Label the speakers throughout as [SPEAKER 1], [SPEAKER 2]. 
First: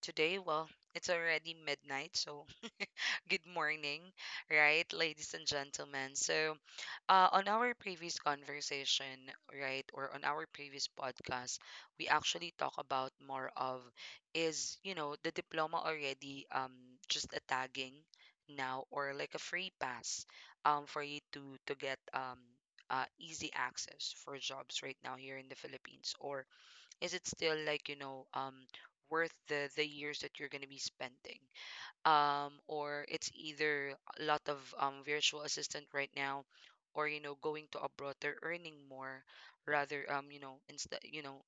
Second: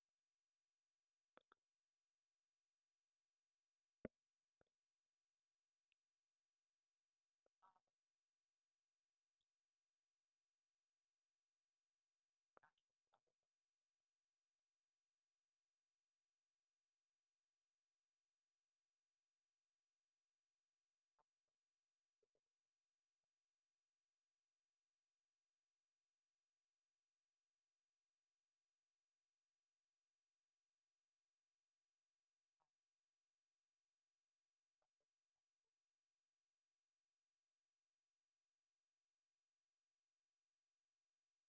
[SPEAKER 1] today. Well, it's already midnight, so good morning, right, ladies and gentlemen. So, on our previous conversation, right, or on our previous podcast, we actually talk about more of is, you know, the diploma already just a tagging now, or like a free pass for you to get easy access for jobs right now here in the Philippines. Or is it still like, you know, worth the years that you're going to be spending, or it's either a lot of virtual assistant right now, or, you know, going to abroad, they're earning more rather. You know, instead, you know,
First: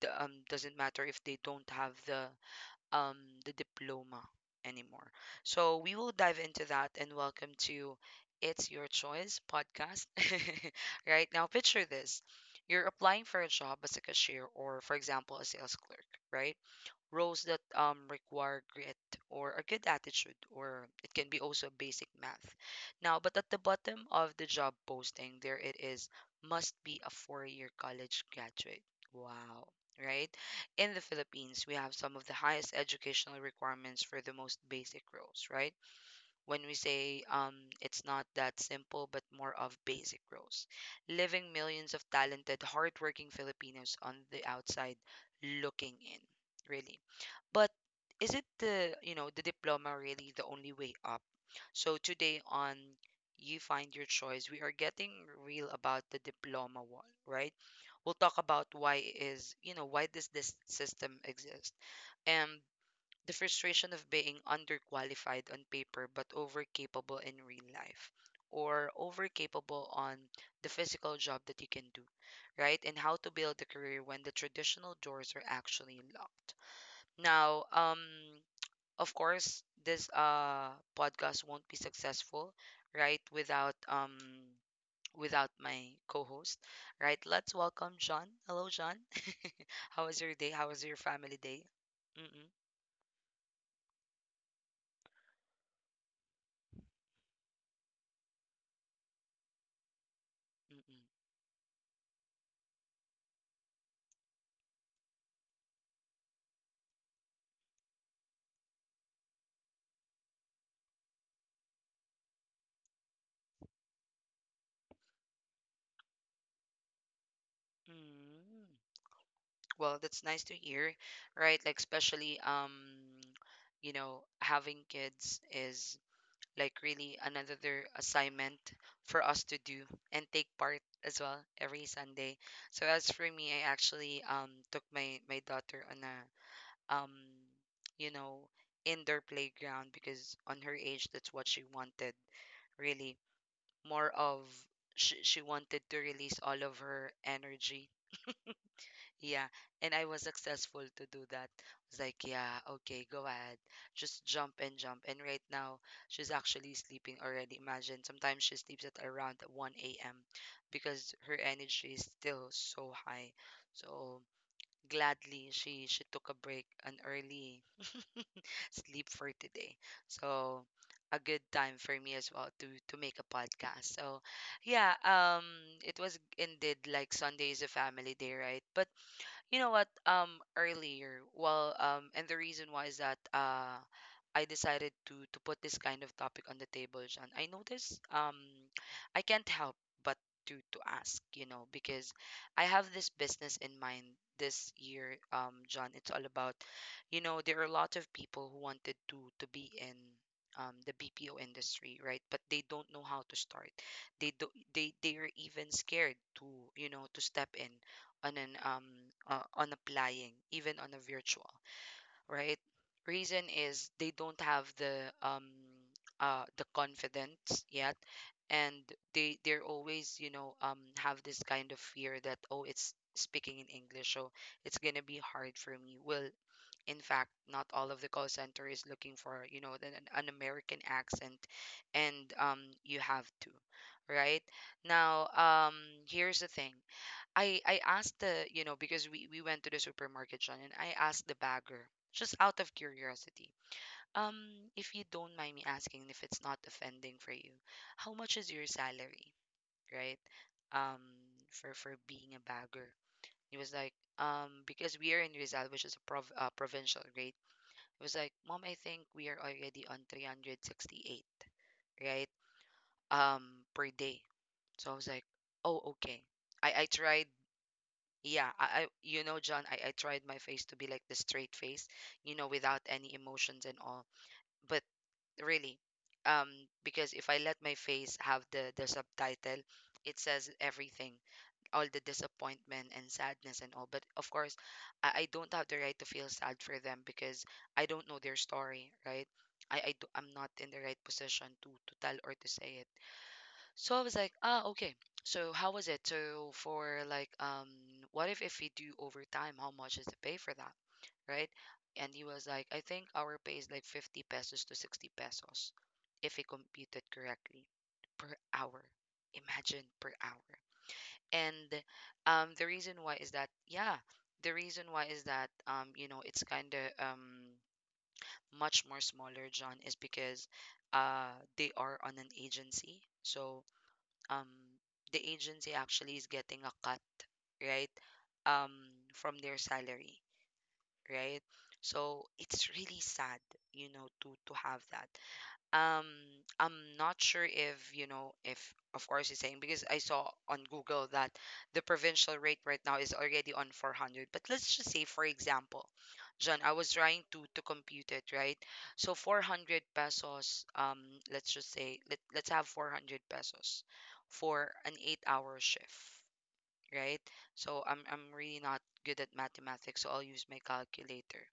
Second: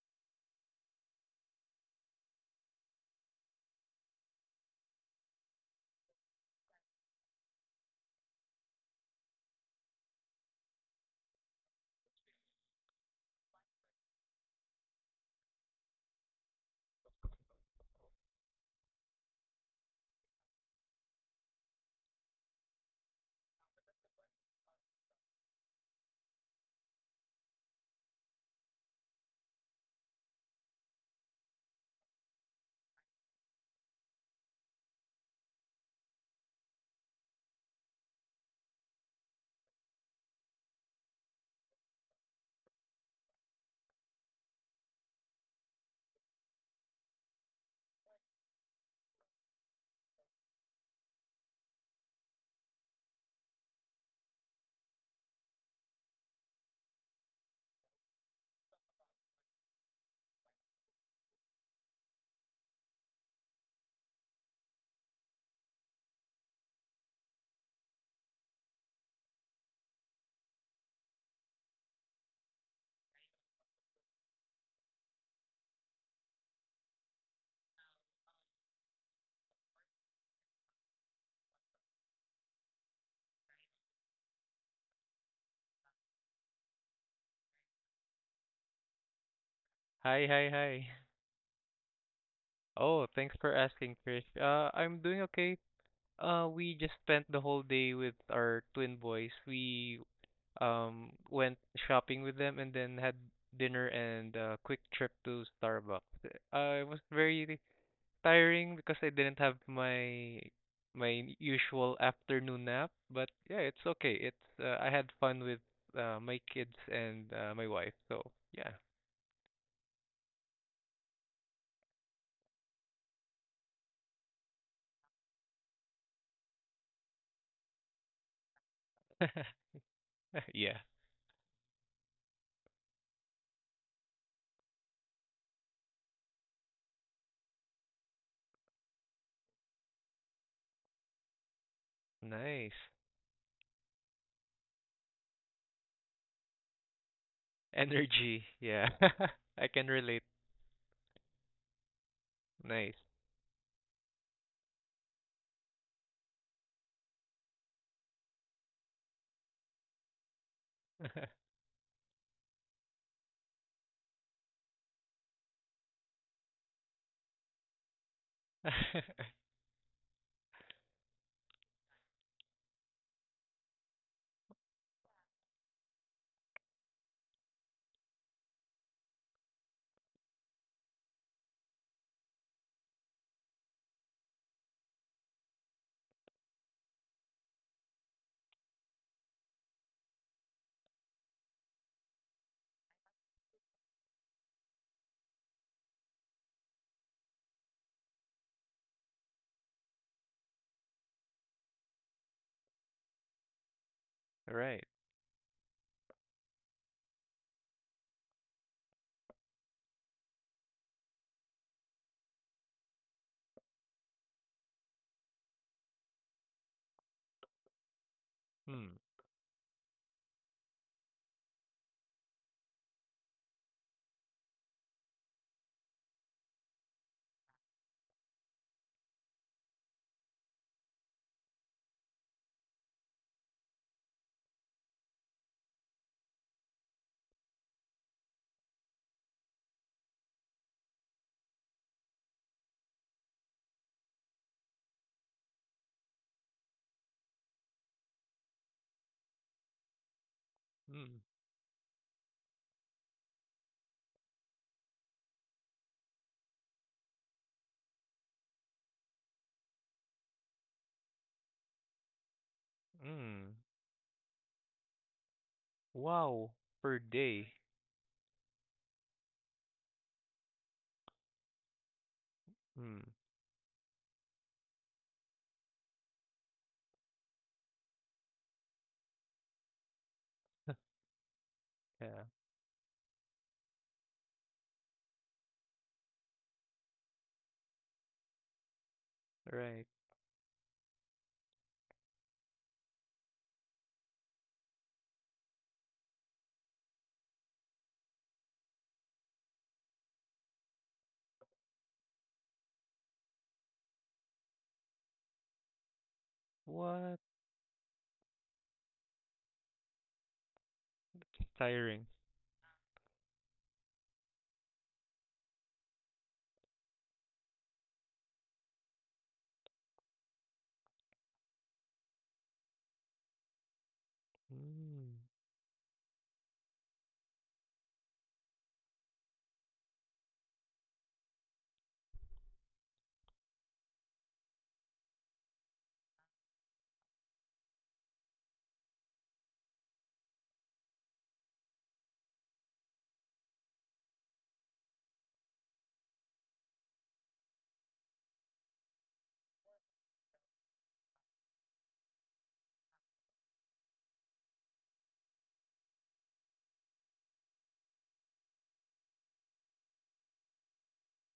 [SPEAKER 1] the doesn't matter if they don't have um, the diploma anymore. So we will dive into that, and welcome to It's Your Choice podcast. Right now, picture this: you're applying for a job as a cashier or, for example, a sales clerk, right? Roles that require grit or a good attitude, or it can be also basic math. Now, but at the bottom of the job posting, there it is: must be a 4 year college graduate. Wow. Right? In the Philippines, we have some of the highest educational requirements for the most basic roles, right? When we say it's not that simple, but more of basic roles. Living millions of talented, hardworking Filipinos on the outside looking in, really. But isn't the, you know, the diploma really the only way up? So today on You Find Your Choice, we are getting real about the diploma one, right? We'll talk about why is, you know, why does this system exist? And the frustration of being underqualified on paper but overcapable in real life, or overcapable on the physical job that you can do, right? And how to build a career when the traditional doors are actually locked. Now, um, of course, this podcast won't be successful, right, without my co-host, right? Let's welcome John. Hello, John. How was
[SPEAKER 2] Hi,
[SPEAKER 1] your day?
[SPEAKER 2] hi,
[SPEAKER 1] How was
[SPEAKER 2] hi.
[SPEAKER 1] your family day? Mm-mm,
[SPEAKER 2] Oh, thanks for asking, Trish. I'm doing okay. We just spent the whole day with our twin boys. We
[SPEAKER 1] mm-mm,
[SPEAKER 2] went shopping with them and then had dinner and a quick trip to Starbucks. It was very tiring because I didn't have my usual afternoon nap, but yeah, it's okay. It's I had fun with my kids and my wife. So,
[SPEAKER 1] mm.
[SPEAKER 2] yeah.
[SPEAKER 1] Well, that's nice to hear, right? Like, especially, you know, having kids is like really another assignment for us to do and take part
[SPEAKER 2] Yeah.
[SPEAKER 1] as well every Sunday. So as for me, I actually took my daughter on a um you know indoor playground, because on her age, that's what she wanted,
[SPEAKER 2] Nice.
[SPEAKER 1] really. More of, she wanted to release all of her energy,
[SPEAKER 2] Energy, yeah.
[SPEAKER 1] yeah,
[SPEAKER 2] I
[SPEAKER 1] and I
[SPEAKER 2] can
[SPEAKER 1] was
[SPEAKER 2] relate.
[SPEAKER 1] successful to do that. I was like, yeah, okay,
[SPEAKER 2] Nice.
[SPEAKER 1] go ahead. Just jump and jump. And right now, she's actually sleeping already. Imagine, sometimes she sleeps at around 1 a.m. because her energy is still so high. So gladly, she took a break, an early sleep for today. So a good time for me as well to make a podcast. So yeah, it was indeed like Sunday is a family day, right? But you know what? Earlier, well, and the reason why is that I decided to put this kind of topic on the table, John. I noticed, I can't help but to ask, you know, because I have this business in mind this year, John. It's all about, you know, there are a lot of people who wanted to be in, the BPO industry, right? But they don't know how to start. They do, they
[SPEAKER 2] Right.
[SPEAKER 1] they are even scared to, you know, to step in on an on applying even on a virtual, right? Reason is, they don't have the confidence yet. And
[SPEAKER 2] Hmm,
[SPEAKER 1] they're always, you know, have this kind of fear that, oh, it's speaking in English, so it's going to be hard for me. Well, in fact, not all of the call center is looking for, you know, an American accent. And you have to, right, now, um here's the thing. I asked the, you know, because we went to the supermarket, John, and I asked the bagger just out of curiosity. Um, if you don't mind me asking, if it's not offending for you, how much is your salary, right? Um,
[SPEAKER 2] hmm,
[SPEAKER 1] for being a bagger. He was like, because we are in Rizal, which is a provincial grade. It was like, Mom, I think we are already on 368, right? Um,
[SPEAKER 2] hmm.
[SPEAKER 1] per day. So I was like, oh, okay.
[SPEAKER 2] Wow.
[SPEAKER 1] I
[SPEAKER 2] Per
[SPEAKER 1] tried,
[SPEAKER 2] day.
[SPEAKER 1] yeah, I you know, John, I tried my face to be like the straight face, you know, without any
[SPEAKER 2] Hmm.
[SPEAKER 1] emotions and all. But really, um, because if I let my face have the subtitle, it says everything: all the
[SPEAKER 2] Yeah.
[SPEAKER 1] disappointment and sadness and all. But of course, I don't have the right to feel sad for them, because I don't know their story, right?
[SPEAKER 2] Right.
[SPEAKER 1] I'm not in the right position to tell or to say it. So I was like, ah, okay. So how was it? So for like, what if we do overtime, how much is the pay for that, right? And he was like, I think our pay is like 50 pesos to 60 pesos if we computed
[SPEAKER 2] What?
[SPEAKER 1] correctly, per hour. Imagine, per hour. And
[SPEAKER 2] Tiring.
[SPEAKER 1] the reason why is that, yeah, the reason why is that, you know, it's kind of much more smaller, John, is because uh they are on an agency. So um, the
[SPEAKER 2] Hmm.
[SPEAKER 1] agency actually is getting a cut, right? Um, from their salary, right? So it's really sad, you know, to have that, um. I'm not sure if, you know, if of course it's saying, because I saw on Google that the provincial rate right now is already on 400. But let's just say, for example, John, I was trying to compute it, right? So 400 pesos, um, let's just say, let's have 400 pesos for an 8 hour shift, right? So I'm really not good at mathematics, so I'll use my calculator.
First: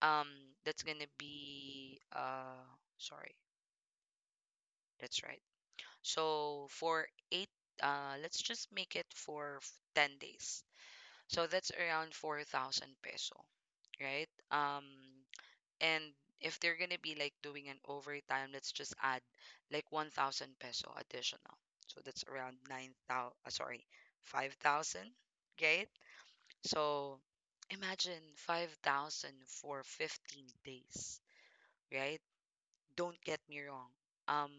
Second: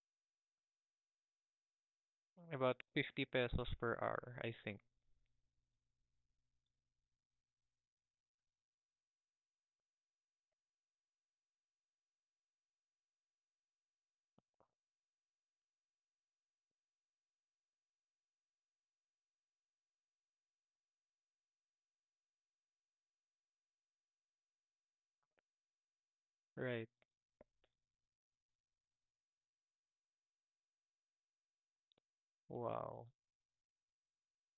[SPEAKER 1] Um, that's gonna be
[SPEAKER 2] About 50
[SPEAKER 1] sorry,
[SPEAKER 2] pesos per hour, I think.
[SPEAKER 1] that's right. So for eight, let's just make it for 10 days. So that's around 4,000 peso, right? And if they're gonna be like doing an overtime, let's just add like 1,000 peso additional. So that's around 5,000, right?
[SPEAKER 2] Right.
[SPEAKER 1] So imagine 5,000 for 15 days, right?
[SPEAKER 2] Wow.
[SPEAKER 1] Don't get me wrong. Um,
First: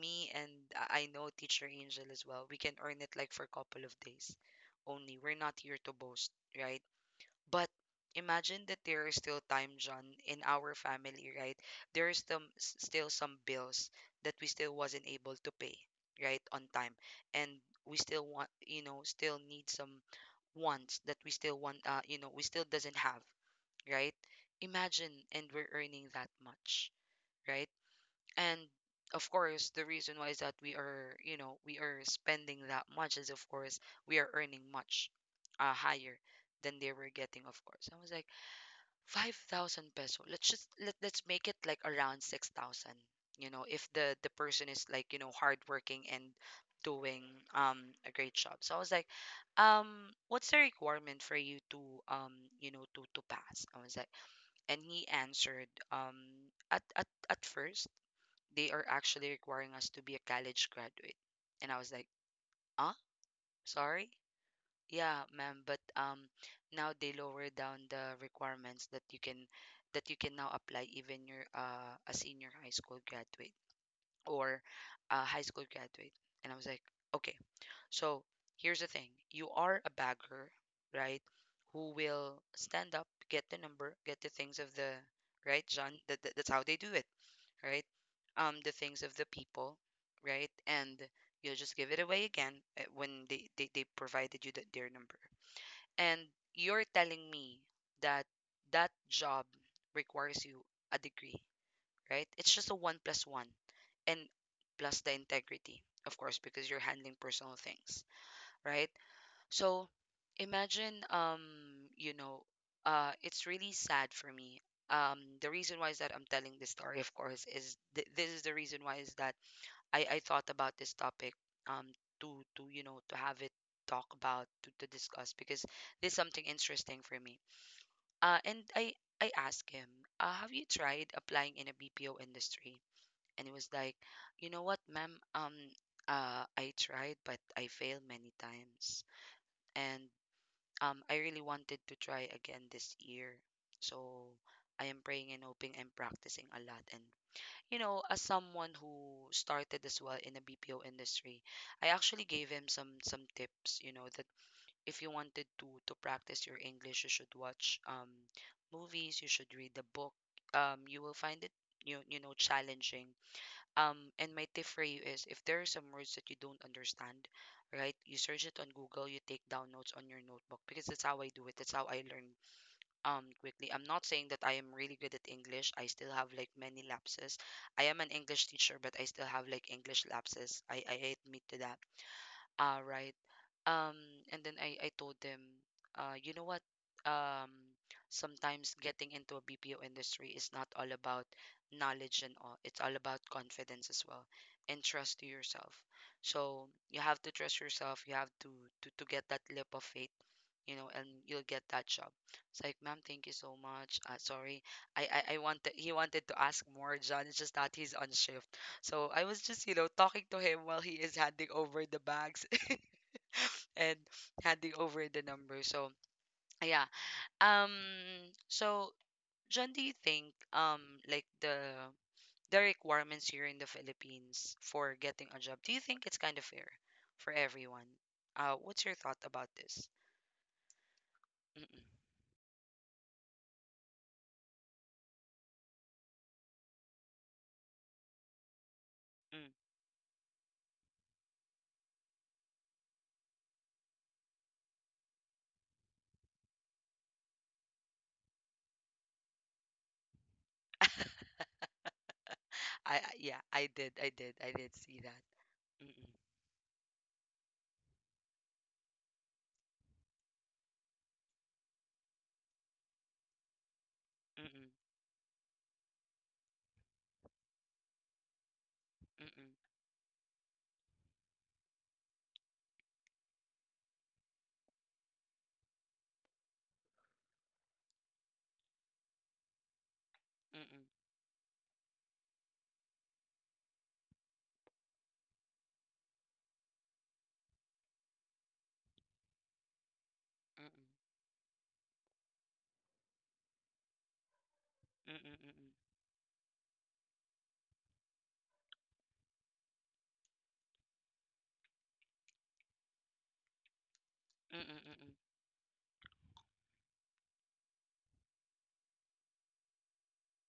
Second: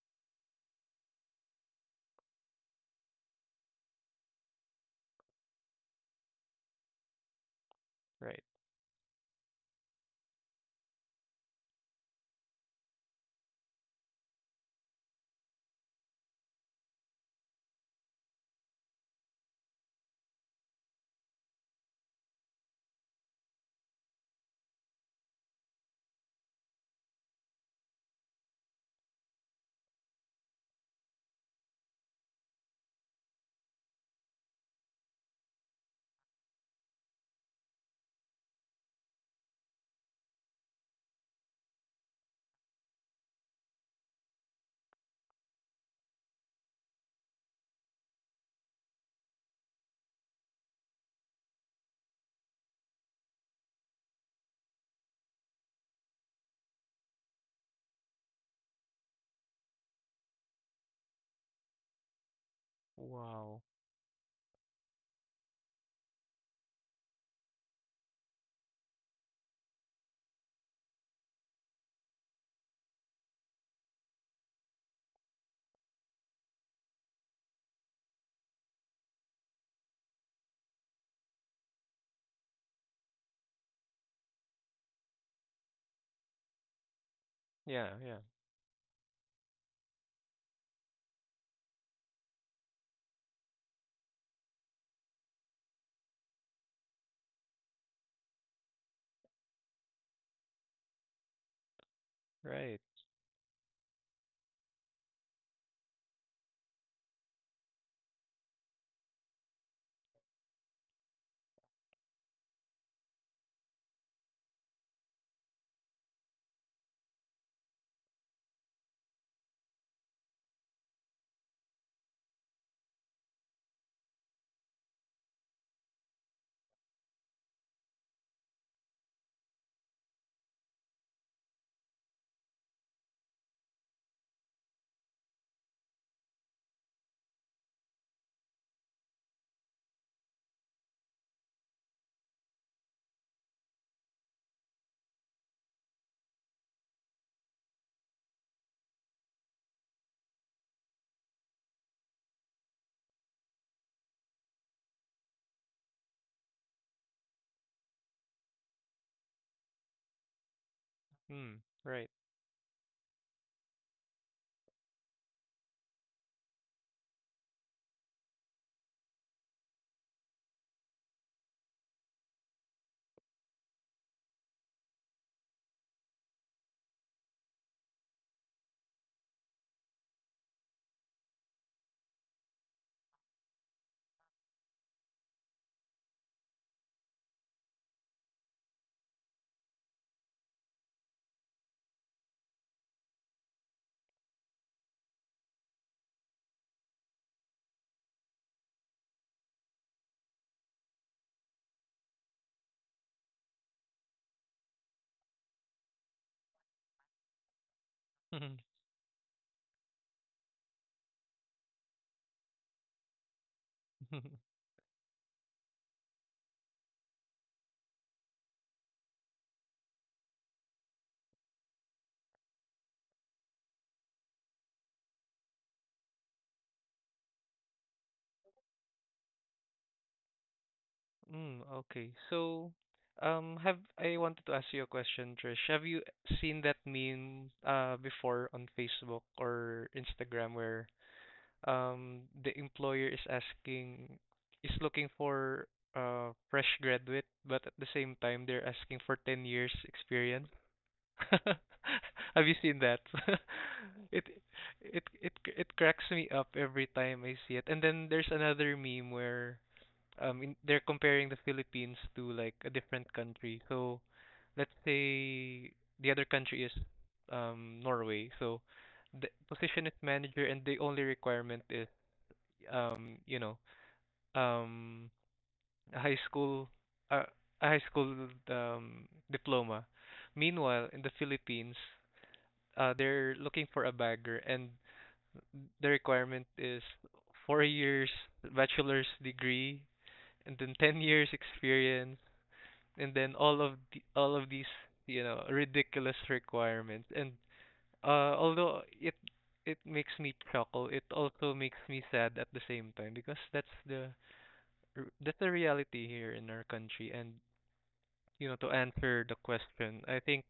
[SPEAKER 1] me and I know Teacher Angel as well. We can earn it like for a couple of days only. We're not here to boast, right? But
[SPEAKER 2] Right.
[SPEAKER 1] imagine that there is still time, John, in our family, right? There is some, still some bills that we still wasn't able to pay, right, on time. And we still want, you know, still need some wants that we still want, you know, we still doesn't have, right? Imagine, and we're earning that much, right? And of course, the reason why is that we are, you know, we are spending that much, is of course we are earning much, higher than they were getting. Of course, I was like, 5,000 peso, let's just let's make it like around 6,000, you know, if the person is like, you know, hardworking and doing, um, a great job. So I was like, um, what's the requirement for you to, um, you know, to pass? I was like, and he answered, um, at first, they are actually requiring us to be a college graduate. And I was like, huh?
[SPEAKER 2] Wow.
[SPEAKER 1] Sorry? Yeah, ma'am, but um, now they lower down the requirements that you can, that you can now apply even your a senior high school graduate or a high school graduate. And I was like, okay. So here's the thing. You are a bagger, right? Who will stand up, get the number, get the things of the, right, John? That's how they do it, right?
[SPEAKER 2] Yeah, yeah.
[SPEAKER 1] The things of the people, right? And you'll just give it away again, when they provided you the, their number. And you're telling me that that job requires you a degree, right? It's just a
[SPEAKER 2] Right.
[SPEAKER 1] one plus one and plus the integrity, of course, because you're handling personal things, right? So imagine, you know, it's really sad for me. The reason why is that I'm telling this story, of course, is this is the reason why is that I thought about this topic, um, to you know to have it talk about to discuss, because there's something interesting for me. And I asked him, have you tried applying in a BPO industry? And he was like, you know what, ma'am, I tried, but I failed many times and I really wanted to try again this year. So I am praying and hoping and practicing a lot. And, as someone who started as well in the BPO industry, I actually gave him some tips, that if you wanted to practice your English, you should watch movies, you should read the book. You will find it,
[SPEAKER 2] Hmm. Right.
[SPEAKER 1] challenging and my tip for you is if there are some words that you don't understand, right? You search it on Google, you take down notes on your notebook because that's how I do it. That's how I learn quickly. I'm not saying that I am really good at English. I still have like many lapses. I am an English teacher, but I still have like English lapses. I admit to that. Ah, right. Um, and then I told them, you know what? Um, Sometimes getting into a BPO industry is not all about knowledge and all. It's all about confidence as well and trust to yourself. So you have to trust yourself. You have to get that leap of faith, and you'll get that job. It's like, ma'am, thank you so much. Sorry, I wanted he wanted to ask more, John. It's just that he's on shift. So I was just, talking to him while he is handing over the bags and handing over the number. So yeah. Um so John, do you think like the requirements here in the Philippines for getting a job, do you think it's kind of fair for everyone? What's your thought about this?
[SPEAKER 2] Mm,
[SPEAKER 1] Mm-mm.
[SPEAKER 2] okay. So, have I wanted to ask you a question, Trish. Have you seen that meme before on Facebook
[SPEAKER 1] Mm.
[SPEAKER 2] or Instagram where the employer is asking is looking for fresh graduate, but at the same time they're asking for 10 years experience? Have you seen that?
[SPEAKER 1] Yeah, I did, I
[SPEAKER 2] It
[SPEAKER 1] did, I did see
[SPEAKER 2] it
[SPEAKER 1] that.
[SPEAKER 2] it it
[SPEAKER 1] Mm-mm.
[SPEAKER 2] cracks me up every time I see it. And then there's another meme where they're comparing the Philippines to like a different country. So
[SPEAKER 1] Mm-mm.
[SPEAKER 2] let's say the other country is Norway. So the
[SPEAKER 1] Mm-mm.
[SPEAKER 2] position is manager and the only requirement is um you know um a high school uh, a high school diploma.
[SPEAKER 1] Mm-mm.
[SPEAKER 2] Meanwhile, in the Philippines, they're looking for a bagger and the requirement is 4 years bachelor's degree and then 10 years experience and then all of these
[SPEAKER 1] Mm-mm. Mm-mm. Mm-mm.
[SPEAKER 2] ridiculous requirements. And although it makes me chuckle, it also makes me sad at the same time, because
[SPEAKER 1] Mm-mm. Mm-mm.
[SPEAKER 2] that's the reality here in our country. And to answer the question, I think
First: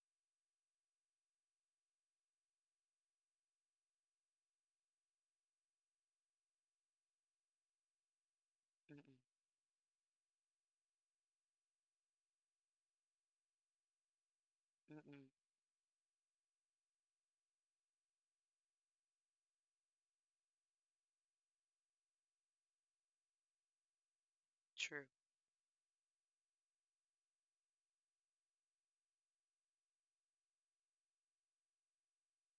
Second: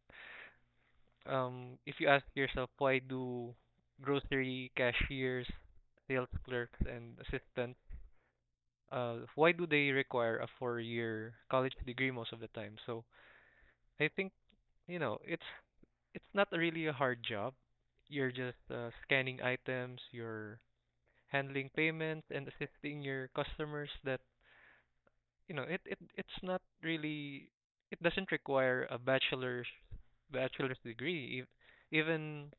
[SPEAKER 2] if you ask yourself, why do grocery cashiers, sales clerks and assistants,
[SPEAKER 1] Mm-mm.
[SPEAKER 2] why do they require a 4-year college degree most of the time? So I think, you know
[SPEAKER 1] Mm-mm.
[SPEAKER 2] it's It's not really a hard job. You're just scanning items, you're handling payments and assisting your customers, that,
[SPEAKER 1] True,
[SPEAKER 2] it it's not really, it doesn't require a bachelor's degree. Even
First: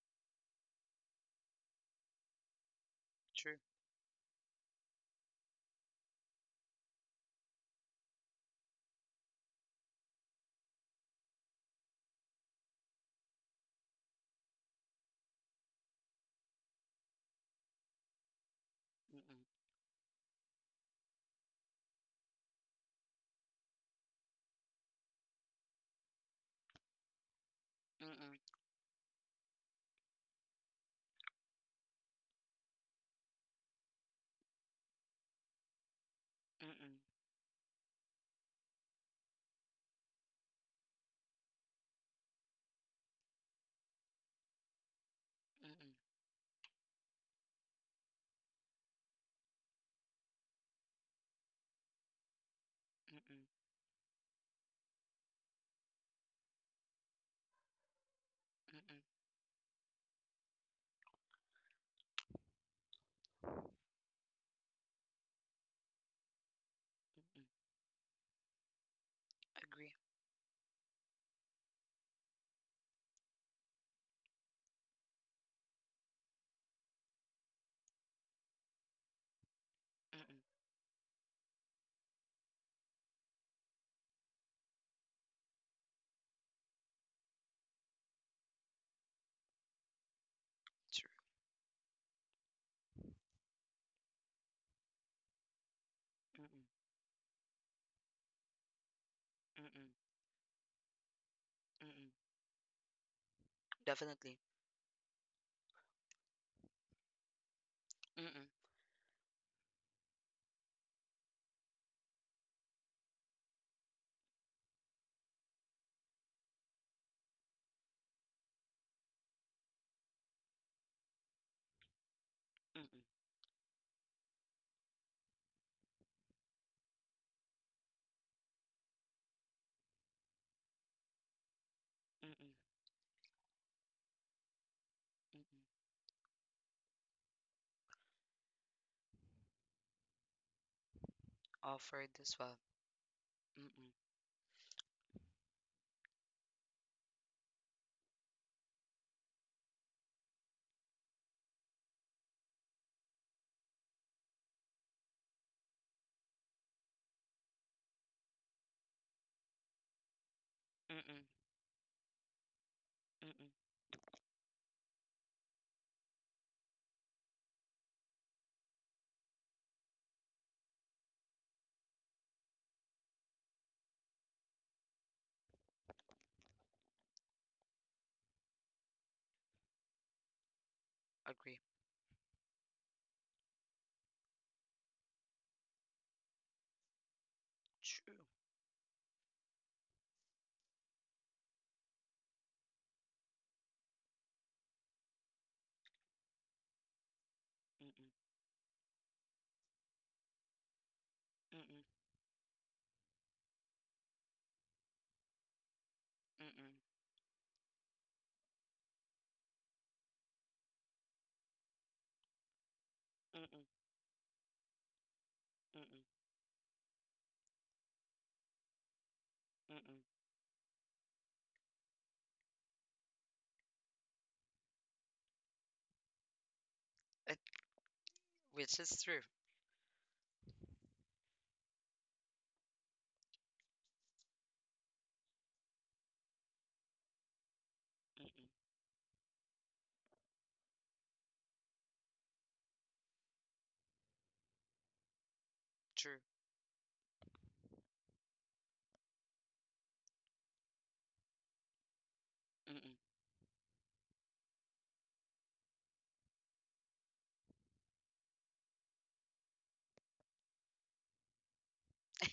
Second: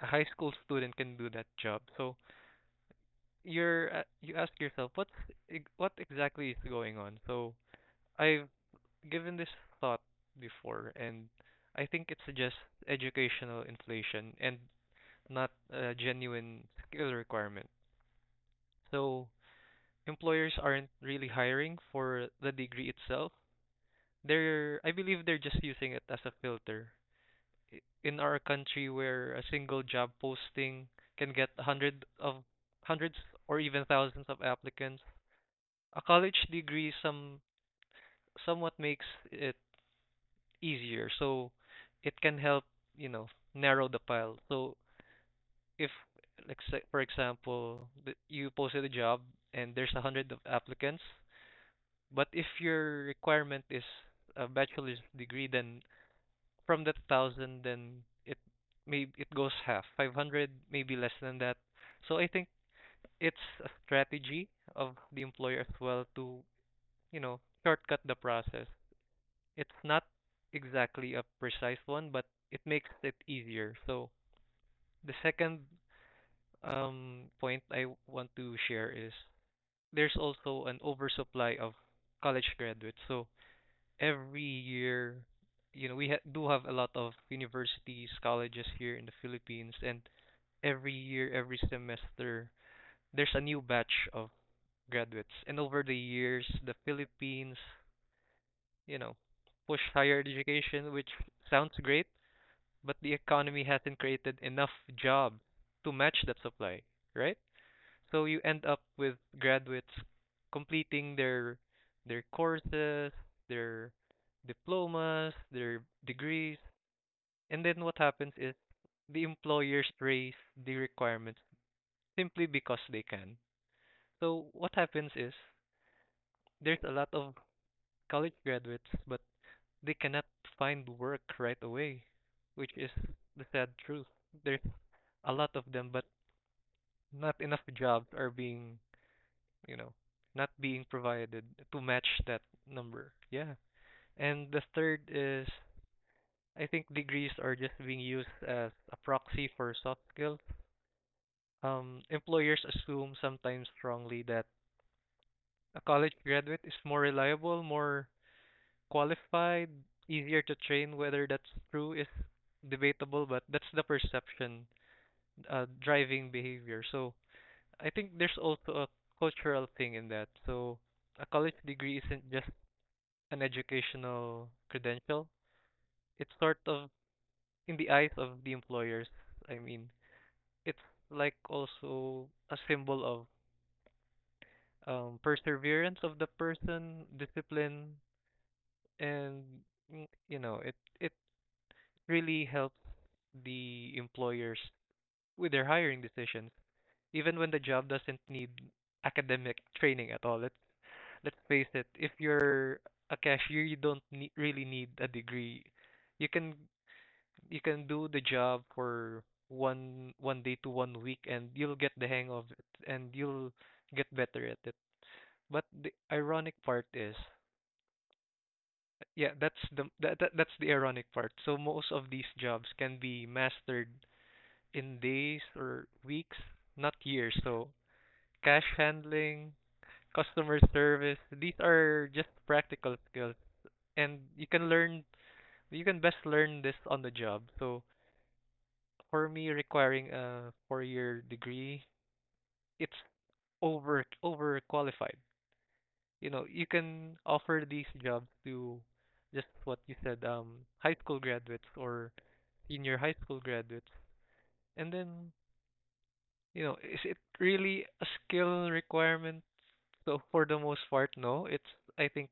[SPEAKER 2] a high school student can do that job. So
[SPEAKER 1] true.
[SPEAKER 2] you ask yourself what exactly is going on. So I've given this thought before, and I think it's just educational inflation and not a genuine skill requirement. So
[SPEAKER 1] Mm-mm.
[SPEAKER 2] employers aren't really hiring for the degree itself. I believe they're just using it as a filter. In
[SPEAKER 1] Mm-mm.
[SPEAKER 2] our country, where a single job posting can get hundreds or even thousands of applicants, a college
[SPEAKER 1] Mm-mm.
[SPEAKER 2] degree somewhat makes it easier. So it can help, you know, narrow the pile. So
[SPEAKER 1] Mm-mm.
[SPEAKER 2] if, like, say, for example, you posted a job and there's a hundred of applicants, but if your
[SPEAKER 1] Mm-mm.
[SPEAKER 2] requirement is a bachelor's degree, then from that thousand, then it
[SPEAKER 1] Mm-mm.
[SPEAKER 2] it goes half 500, maybe less than that. So I think it's a strategy of the employer as well to you know
[SPEAKER 1] Mm-mm.
[SPEAKER 2] shortcut the process. It's
[SPEAKER 1] Agree.
[SPEAKER 2] not exactly a precise one, but it makes it easier. So the second point I want to share is there's
[SPEAKER 1] Mm-mm.
[SPEAKER 2] also an oversupply of college graduates. So every year, we do have a lot of universities, colleges here in the Philippines, and every
[SPEAKER 1] True.
[SPEAKER 2] year, every semester, there's a new batch of graduates. And over the years,
[SPEAKER 1] Mm-mm.
[SPEAKER 2] the Philippines, you know, push
[SPEAKER 1] Mm-mm.
[SPEAKER 2] higher education, which sounds
[SPEAKER 1] Mm-mm.
[SPEAKER 2] great, but the economy hasn't
[SPEAKER 1] Definitely.
[SPEAKER 2] created enough jobs to match that supply, right? So you
[SPEAKER 1] Mm-mm.
[SPEAKER 2] end up with graduates completing their courses, their diplomas, their degrees, and then what happens is the employers raise the requirements simply because
[SPEAKER 1] Mm-mm.
[SPEAKER 2] they can. So what happens is there's a lot of college graduates, but they cannot find work right away,
[SPEAKER 1] Mm-mm.
[SPEAKER 2] which is the sad truth. There's a
[SPEAKER 1] Mm-mm.
[SPEAKER 2] lot of them, but not enough jobs are being, you know, not being provided to match
[SPEAKER 1] Offered as
[SPEAKER 2] that
[SPEAKER 1] well.
[SPEAKER 2] number. Yeah.
[SPEAKER 1] Mm-mm.
[SPEAKER 2] And the third is, I think degrees are just being used as a proxy for soft skills. Employers assume, sometimes strongly, that a college graduate is more reliable, more qualified, easier to train.
[SPEAKER 1] Mm-mm.
[SPEAKER 2] Whether that's true is debatable, but
[SPEAKER 1] Mm-mm.
[SPEAKER 2] that's the perception driving behavior. So I think there's also a cultural thing in that. So a college degree isn't just an educational credential. It's sort of in the eyes of the employers. I mean, it's like
[SPEAKER 1] Agree.
[SPEAKER 2] also a symbol of perseverance of the person, discipline,
[SPEAKER 1] True.
[SPEAKER 2] and it really helps the employers with their hiring decisions, even when the job
[SPEAKER 1] Mm-mm.
[SPEAKER 2] doesn't need academic training at all. Let's face
[SPEAKER 1] Mm-mm.
[SPEAKER 2] it, if you're a cashier, you don't need, really need, a degree. You can
[SPEAKER 1] Mm-mm.
[SPEAKER 2] you can do the job for one day to one week, and you'll get the hang of it, and you'll
[SPEAKER 1] Mm-mm.
[SPEAKER 2] get better at it. But the
[SPEAKER 1] Mm-mm.
[SPEAKER 2] ironic part is, yeah,
[SPEAKER 1] Mm-mm.
[SPEAKER 2] that's the ironic part. So most of these jobs can be mastered in days or weeks, not
[SPEAKER 1] It,
[SPEAKER 2] years. So cash
[SPEAKER 1] which is true.
[SPEAKER 2] handling, customer service, these are just practical skills, and you can best learn this on the job. So
[SPEAKER 1] Mm-mm.
[SPEAKER 2] for me, requiring a 4-year degree, it's overqualified.
[SPEAKER 1] True.
[SPEAKER 2] You know, you can offer these jobs to just what you said, high school graduates or
[SPEAKER 1] Mm-mm.
[SPEAKER 2] senior high school graduates. And then, is it really a skill requirement? So for the most part, no. It's I think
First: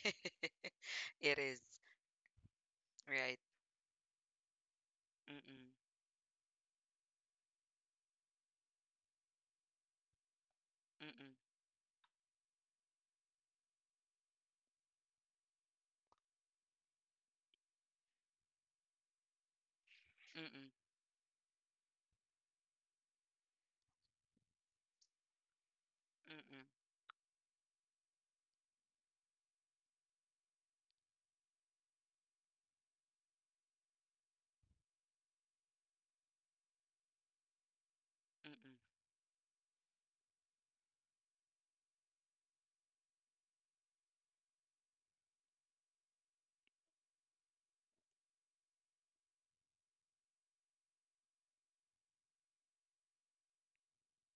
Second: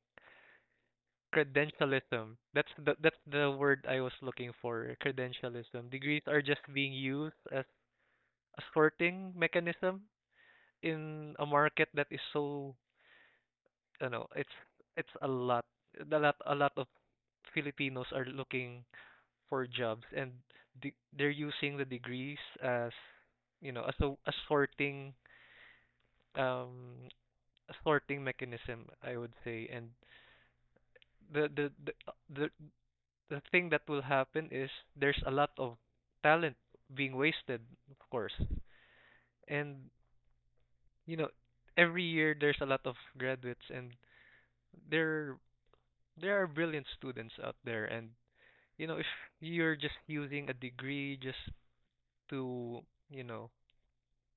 [SPEAKER 1] It is.
[SPEAKER 2] credentialism. That's
[SPEAKER 1] Right.
[SPEAKER 2] the word I was looking for.
[SPEAKER 1] Mm-mm.
[SPEAKER 2] Credentialism. Degrees are just being used as a sorting mechanism
[SPEAKER 1] Mm-mm.
[SPEAKER 2] in a market that is so. You know, it's it's a lot of Filipinos are looking for jobs, and
[SPEAKER 1] Mm-mm.
[SPEAKER 2] they're using the degrees as, as a sorting,
[SPEAKER 1] Mm-mm.
[SPEAKER 2] um a sorting mechanism, I would say. And the the the the, the thing that will happen is there's a lot of talent being wasted, of course.
[SPEAKER 1] Mm-mm.
[SPEAKER 2] And you know every year there's a lot of graduates, and there there are brilliant students out there. And, if you're just using a degree just to, you know,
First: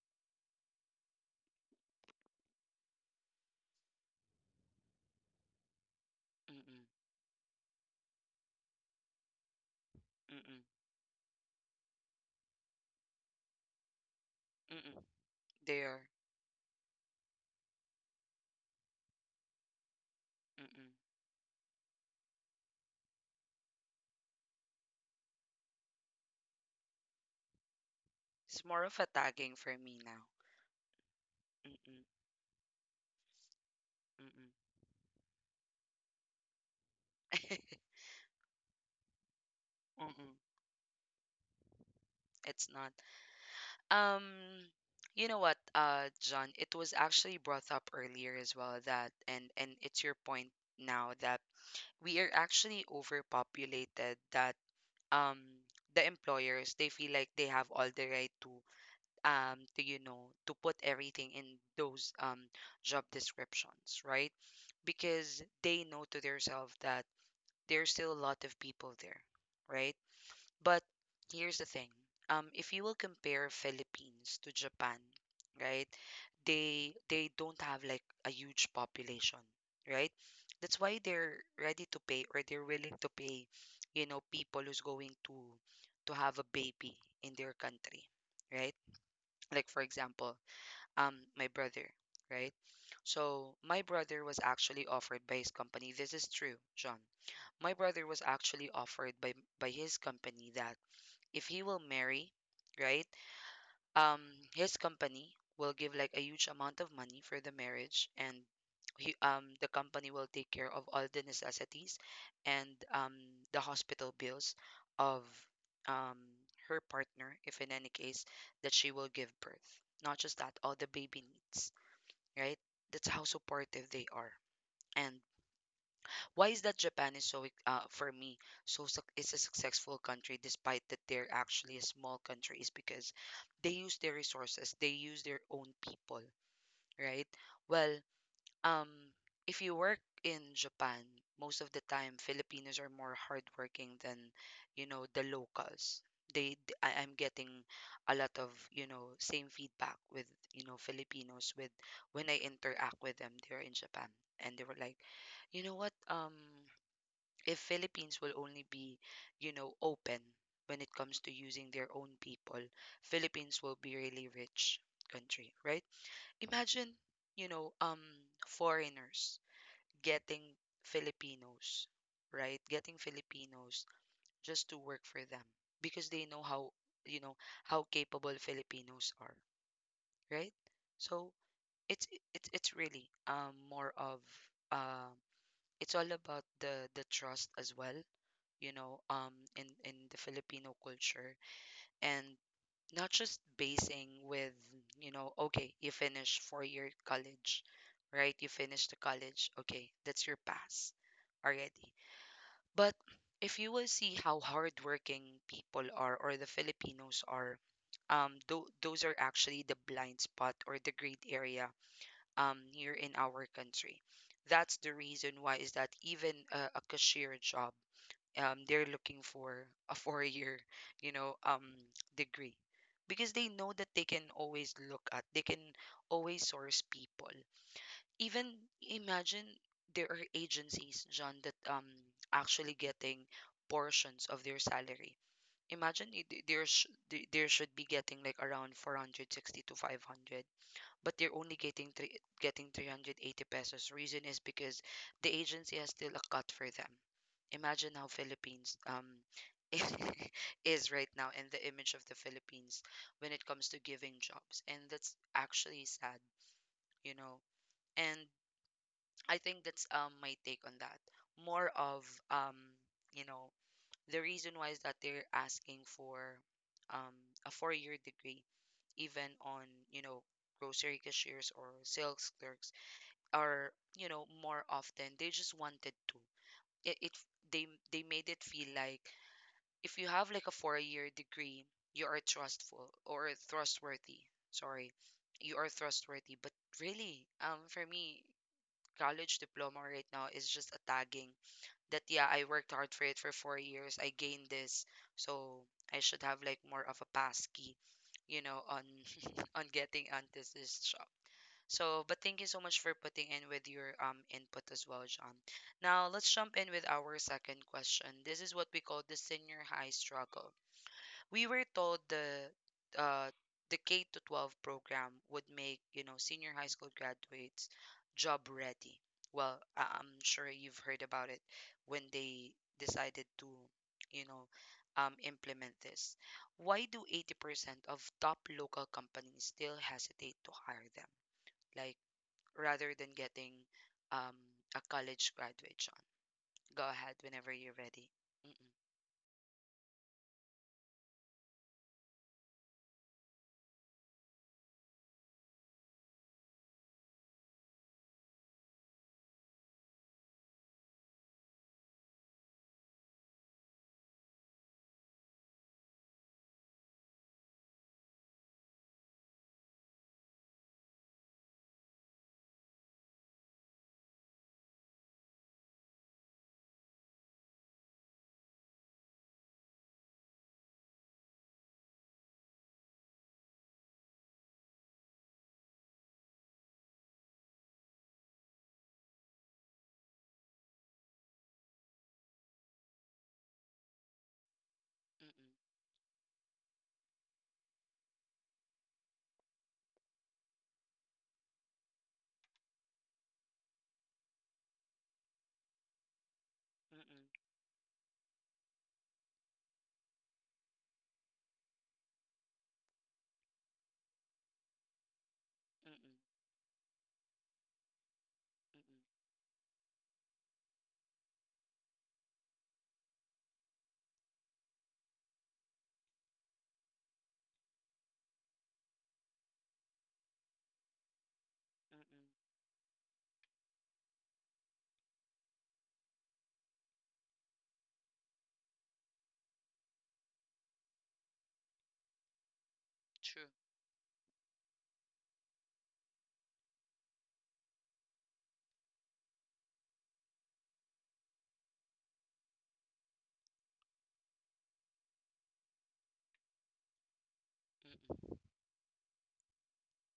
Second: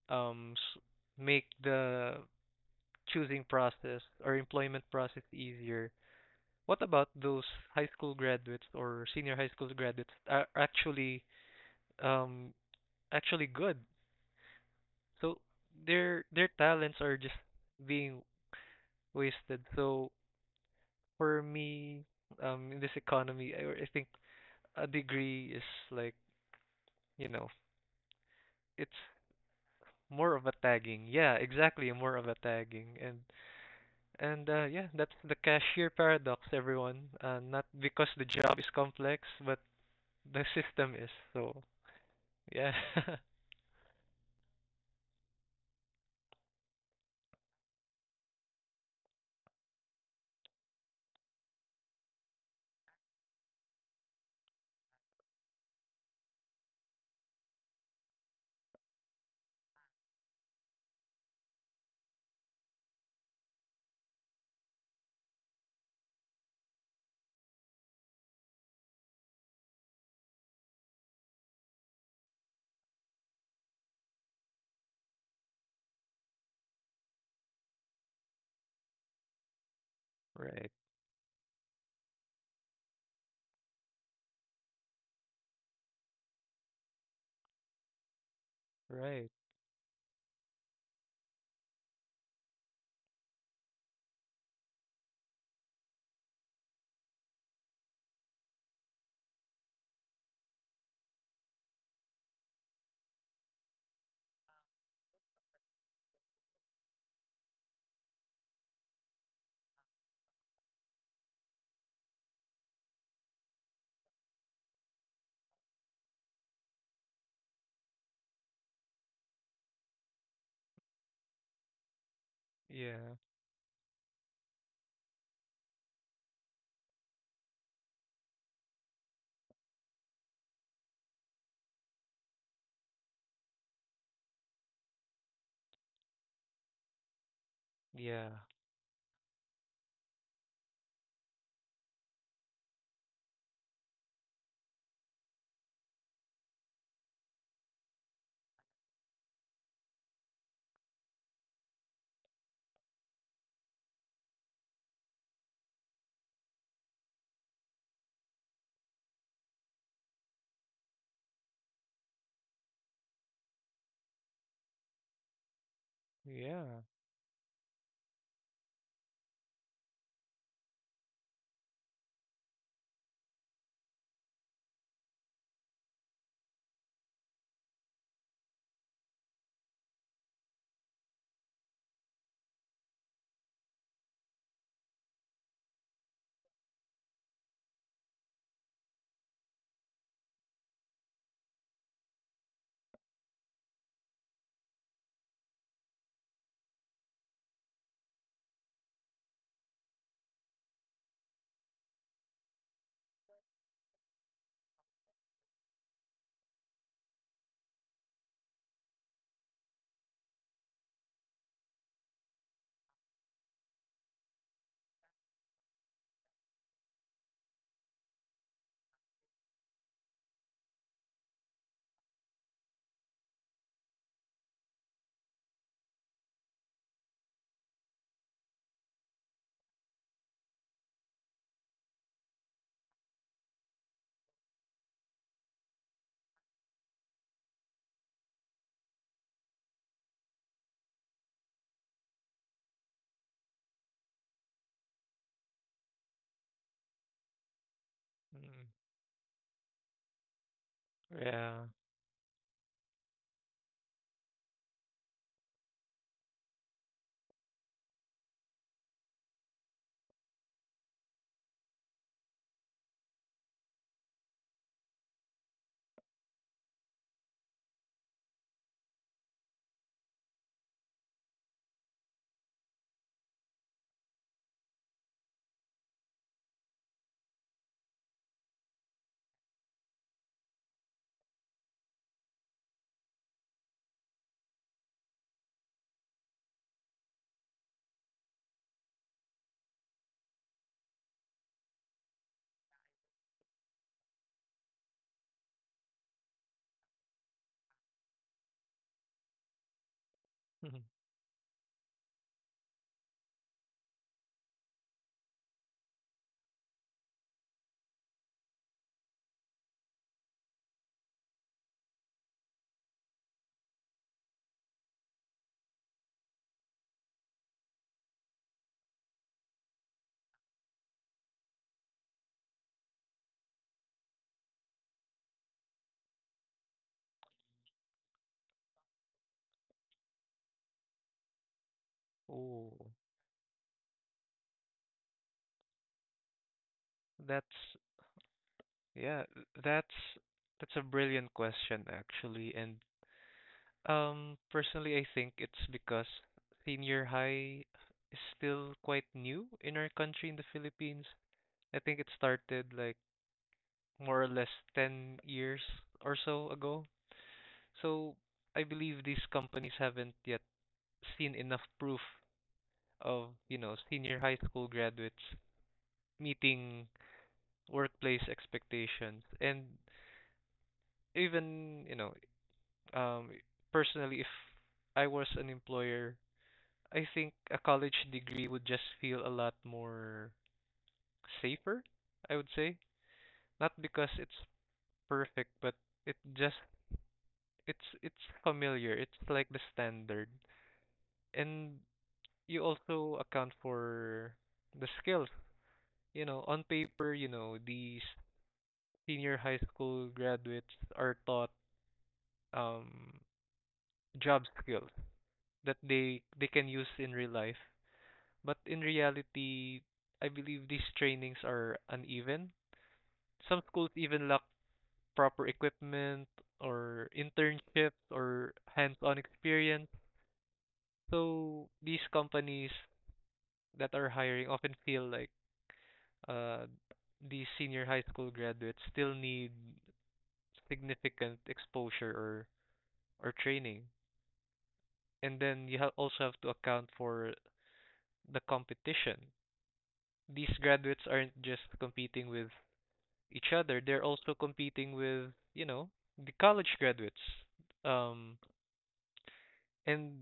[SPEAKER 2] um, s- make the choosing process or employment process easier,
[SPEAKER 1] Mm-mm.
[SPEAKER 2] what
[SPEAKER 1] Mm-mm.
[SPEAKER 2] about those high school graduates or senior high school graduates are
[SPEAKER 1] Mm-mm.
[SPEAKER 2] um actually good?
[SPEAKER 1] Mm-mm.
[SPEAKER 2] So
[SPEAKER 1] There.
[SPEAKER 2] their talents are just being wasted. So
[SPEAKER 1] Mm-mm.
[SPEAKER 2] for me, in this economy, I think a degree is, like, you know,
[SPEAKER 1] It's more
[SPEAKER 2] it's
[SPEAKER 1] of a tagging for me now.
[SPEAKER 2] more of a tagging. Yeah, exactly.
[SPEAKER 1] Mm-mm.
[SPEAKER 2] More of a tagging. And yeah, that's the cashier paradox, everyone. Not
[SPEAKER 1] Mm-mm.
[SPEAKER 2] because the job is complex, but
[SPEAKER 1] Mm-mm.
[SPEAKER 2] the system is. So
[SPEAKER 1] It's
[SPEAKER 2] yeah.
[SPEAKER 1] not. Um, you know what, John, it was actually brought up earlier as well that and it's your point now that we are actually overpopulated that um the employers they feel like they have all the right to to put everything in those job descriptions, right? Because they know to themselves that there's still a lot of people there, right? But here's the thing. If you will compare Philippines to Japan, right? They don't have like a huge population, right?
[SPEAKER 2] Right.
[SPEAKER 1] That's why they're ready to pay or they're willing to pay, people who's going to have a baby in their country, right?
[SPEAKER 2] Right.
[SPEAKER 1] Like for example, my brother, right? So my brother was actually offered by his company. This is true, John. My brother was actually offered by his company that if he will marry, right? Um his company will give like a huge amount of money for the marriage and the company will take care of all the necessities and the hospital bills of um her partner if in any case that she will give birth. Not just that, all the baby needs, right? That's
[SPEAKER 2] Yeah.
[SPEAKER 1] how supportive they are. And why is that Japan is for me, so suc it's a successful country despite that they're actually a small country is because they use their resources, they use their own people, right? Well,
[SPEAKER 2] Yeah.
[SPEAKER 1] um, if you work in Japan, most of the time Filipinos are more hardworking than the locals. I am getting a lot of same feedback with Filipinos with when I interact with them there in Japan, and they were like, you know what? If Philippines will only be, open when it comes to using their own people, Philippines will be really rich country, right?
[SPEAKER 2] Yeah.
[SPEAKER 1] Imagine, you know, um foreigners getting Filipinos, right? Getting Filipinos just to work for them because they know you know, how capable Filipinos are, right? So it's it's really more of um it's all about the trust as well, in the Filipino culture, and not just basing with, okay, you finish four-year college, right? You finish the college, okay, that's your pass already. But if you will see how hardworking people are or the Filipinos are, those are actually the blind spot or the great area here in our country. That's the reason why is that even a cashier job they're looking for a four-year, you know, um, degree because they know that they can always look at, they can always source people. Even imagine there are agencies, John, that actually getting portions of their salary. Imagine there should be getting like around 460 to 500 but they are only getting 380 pesos. Reason is because the agency has still a cut for them. Imagine how
[SPEAKER 2] Mm.
[SPEAKER 1] Philippines is right now and
[SPEAKER 2] Yeah.
[SPEAKER 1] the image of the Philippines when it comes to giving jobs. And that's actually sad, you know. And I think that's my take on that. More of um, you know, the reason why is that they're asking for um a 4-year degree even on, you know, grocery cashiers or sales clerks or more often they just wanted to it, it they made it feel like if you have like a 4-year degree you are trustful or trustworthy, sorry, you are trustworthy but really for me college diploma right now is just a tagging that yeah I worked hard for it for 4 years I gained this so I should have like more of a pass key on on getting onto this job so, but thank you so much for putting in with your input as well, John. Now, let's jump in with our second question. This is what we call the senior high struggle. We were told uh the K to 12 program would make, senior high school graduates job ready. Well, I'm sure you've heard about it when they decided to, you know, implement this. Why do 80% of top local companies still hesitate to hire them? Like
[SPEAKER 2] Oh,
[SPEAKER 1] rather than getting um, a college graduate, John. Go ahead whenever
[SPEAKER 2] that's
[SPEAKER 1] you're ready. Mm-mm.
[SPEAKER 2] yeah, that's that's a brilliant question, actually, and personally, I think it's because senior high is still quite new in our country, in the Philippines. I think it started like more or less 10 years or so ago. So I believe these companies haven't yet seen enough proof of, senior high school graduates meeting workplace expectations. And even, um, personally, if I was an employer, I think a college degree would just feel a lot more safer, I would say. Not because it's
[SPEAKER 1] Mm-mm.
[SPEAKER 2] perfect, but it just it's familiar. It's like the standard. And you also account for the skills. On paper,
[SPEAKER 1] Mm-mm.
[SPEAKER 2] these senior high school graduates are taught um job skills that
[SPEAKER 1] Mm-mm.
[SPEAKER 2] they can use in real life. But in
[SPEAKER 1] Mm-mm.
[SPEAKER 2] reality, I believe these trainings are uneven. Some schools even lack proper equipment or internships or hands-on experience. So these
[SPEAKER 1] Mm-mm.
[SPEAKER 2] companies that are hiring often feel like uh, these senior high school graduates still need significant exposure or
[SPEAKER 1] True.
[SPEAKER 2] training. And then you also have to account for the competition. These graduates aren't just competing with each other; they're also competing with the college graduates. Um,
[SPEAKER 1] Mm-mm.
[SPEAKER 2] and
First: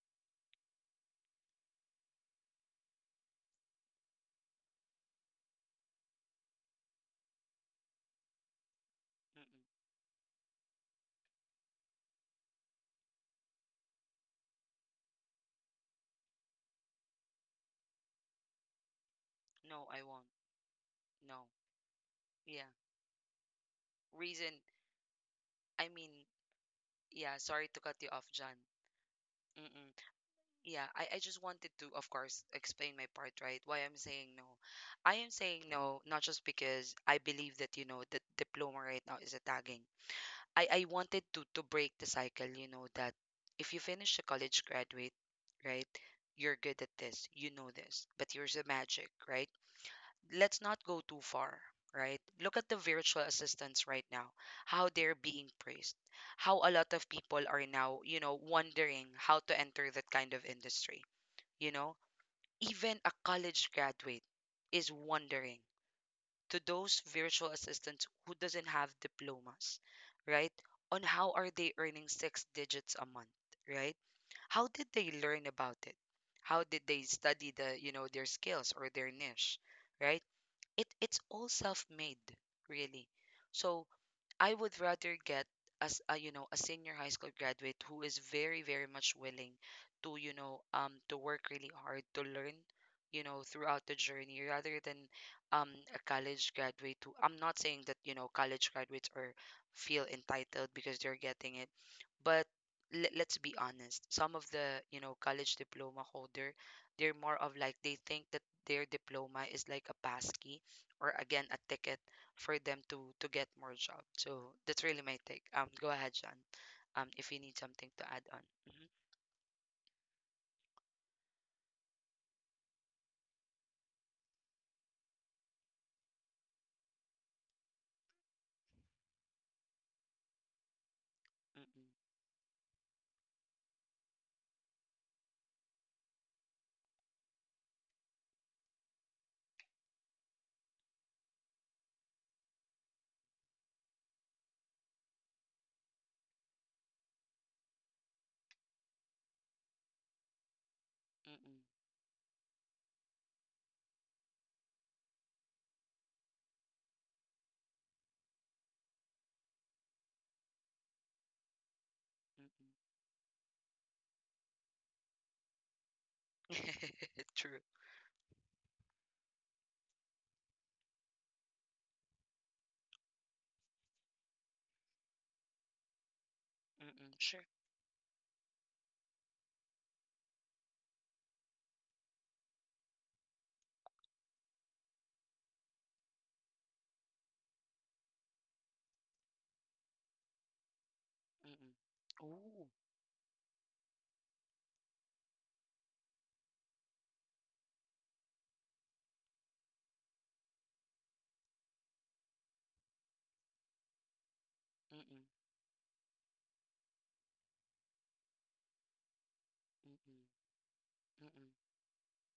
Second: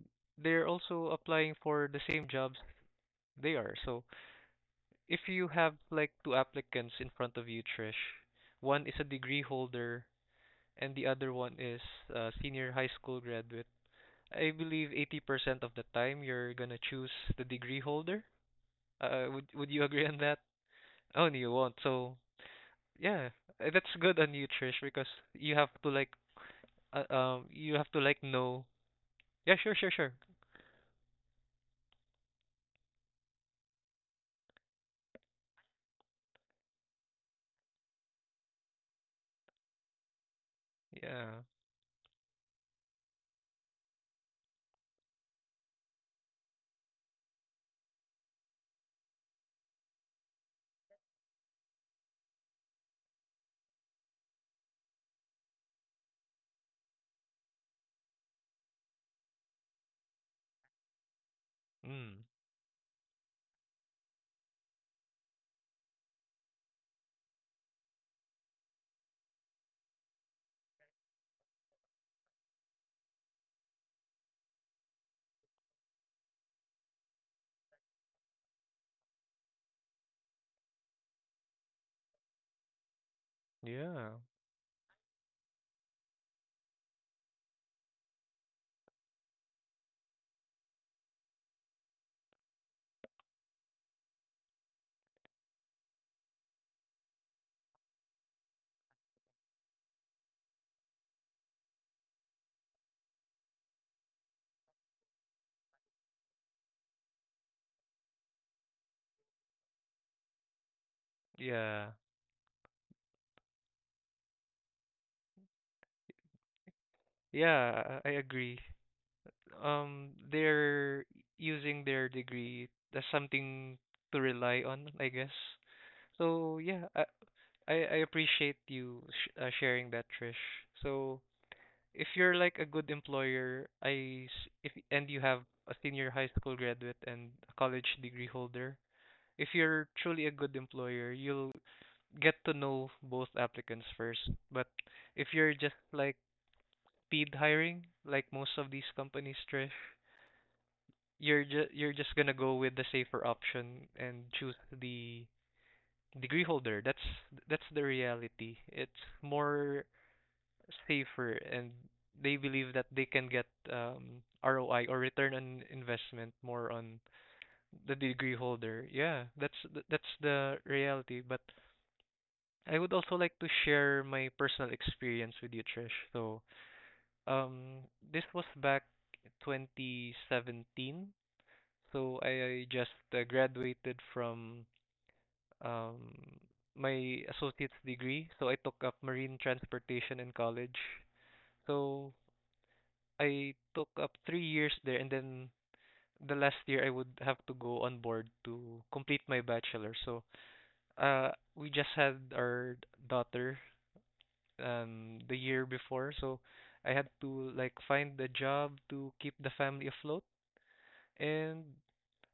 [SPEAKER 2] they're also applying for the same jobs they are. So if you have, like, two applicants in front of you, Trish, one is a degree
[SPEAKER 1] Mm-mm.
[SPEAKER 2] holder and the other one is a senior high school graduate. I believe 80% of the time you're gonna choose the degree holder. Would you
[SPEAKER 1] No, I
[SPEAKER 2] agree on
[SPEAKER 1] won't.
[SPEAKER 2] that? Oh, no,
[SPEAKER 1] No.
[SPEAKER 2] you won't. So
[SPEAKER 1] Yeah.
[SPEAKER 2] yeah, that's good on you,
[SPEAKER 1] Reason,
[SPEAKER 2] Trish, because you have to
[SPEAKER 1] I
[SPEAKER 2] like,
[SPEAKER 1] mean, yeah, sorry
[SPEAKER 2] you
[SPEAKER 1] to
[SPEAKER 2] have
[SPEAKER 1] cut
[SPEAKER 2] to
[SPEAKER 1] you
[SPEAKER 2] like
[SPEAKER 1] off, John.
[SPEAKER 2] know. Yeah, sure, sure,
[SPEAKER 1] Mm-mm.
[SPEAKER 2] sure.
[SPEAKER 1] Yeah, I just wanted to, of course, explain my part, right? Why I'm saying no. I am saying no, not just because I believe that, the diploma right now is a tagging. I wanted
[SPEAKER 2] Yeah.
[SPEAKER 1] to break the cycle, that if you finish a college graduate, right, you're good at this, you know this, but here's the magic, right? Let's not go too far, right? Look at the virtual assistants right now, how they're being praised, how a lot of people are now, wondering how to enter that kind of industry, you know?
[SPEAKER 2] Mm.
[SPEAKER 1] Even a college graduate is wondering to those virtual assistants who doesn't have diplomas, right? On how are they earning six digits a month, right? How did they learn about it? How did they study their skills or their niche, right? It's all self-made, really. So
[SPEAKER 2] Yeah.
[SPEAKER 1] I would rather get as a you know a senior high school graduate who is very very much willing to you know to work really hard to learn throughout the journey rather than a college graduate who I'm not saying that college graduates are feel entitled because they're getting it but let's be honest some of the college diploma holder they're more of like they think that their diploma is like a pass key or again a
[SPEAKER 2] Yeah.
[SPEAKER 1] ticket for them to get more job. So that's really my take. Go ahead, John. If you need something to
[SPEAKER 2] Yeah, I
[SPEAKER 1] add on.
[SPEAKER 2] agree.
[SPEAKER 1] Mm-mm.
[SPEAKER 2] They're using their degree as something to rely on, I guess. So yeah, I appreciate you sh sharing that, Trish. So if you're like a good employer, I s- if and you have a senior high school graduate and a college degree holder, if you're truly a good employer, you'll get to know both applicants first. But if you're just like speed hiring, like most of these companies, Trish,
[SPEAKER 1] Mm-mm.
[SPEAKER 2] you're just gonna go with the safer option and choose the degree holder. That's the reality. It's more safer, and they believe
[SPEAKER 1] Mm-mm.
[SPEAKER 2] that they can get ROI or return on investment more on
[SPEAKER 1] Mm-mm. True.
[SPEAKER 2] the degree holder. Yeah, that's the reality. But I would also like to share my personal experience with you, Trish.
[SPEAKER 1] Mm-mm. Sure.
[SPEAKER 2] Um, this was back 2017. So I just graduated from um, my associate's degree. So I took up marine transportation in college.
[SPEAKER 1] Mm-mm.
[SPEAKER 2] So
[SPEAKER 1] Ooh.
[SPEAKER 2] I took up 3 years there, and then the last year I would have to go on board to complete my bachelor. So uh, we just had our daughter
[SPEAKER 1] Mm-mm.
[SPEAKER 2] the year before. So I had to like find a job to keep the family
[SPEAKER 1] Mm-mm.
[SPEAKER 2] afloat,
[SPEAKER 1] Mm-mm.
[SPEAKER 2] and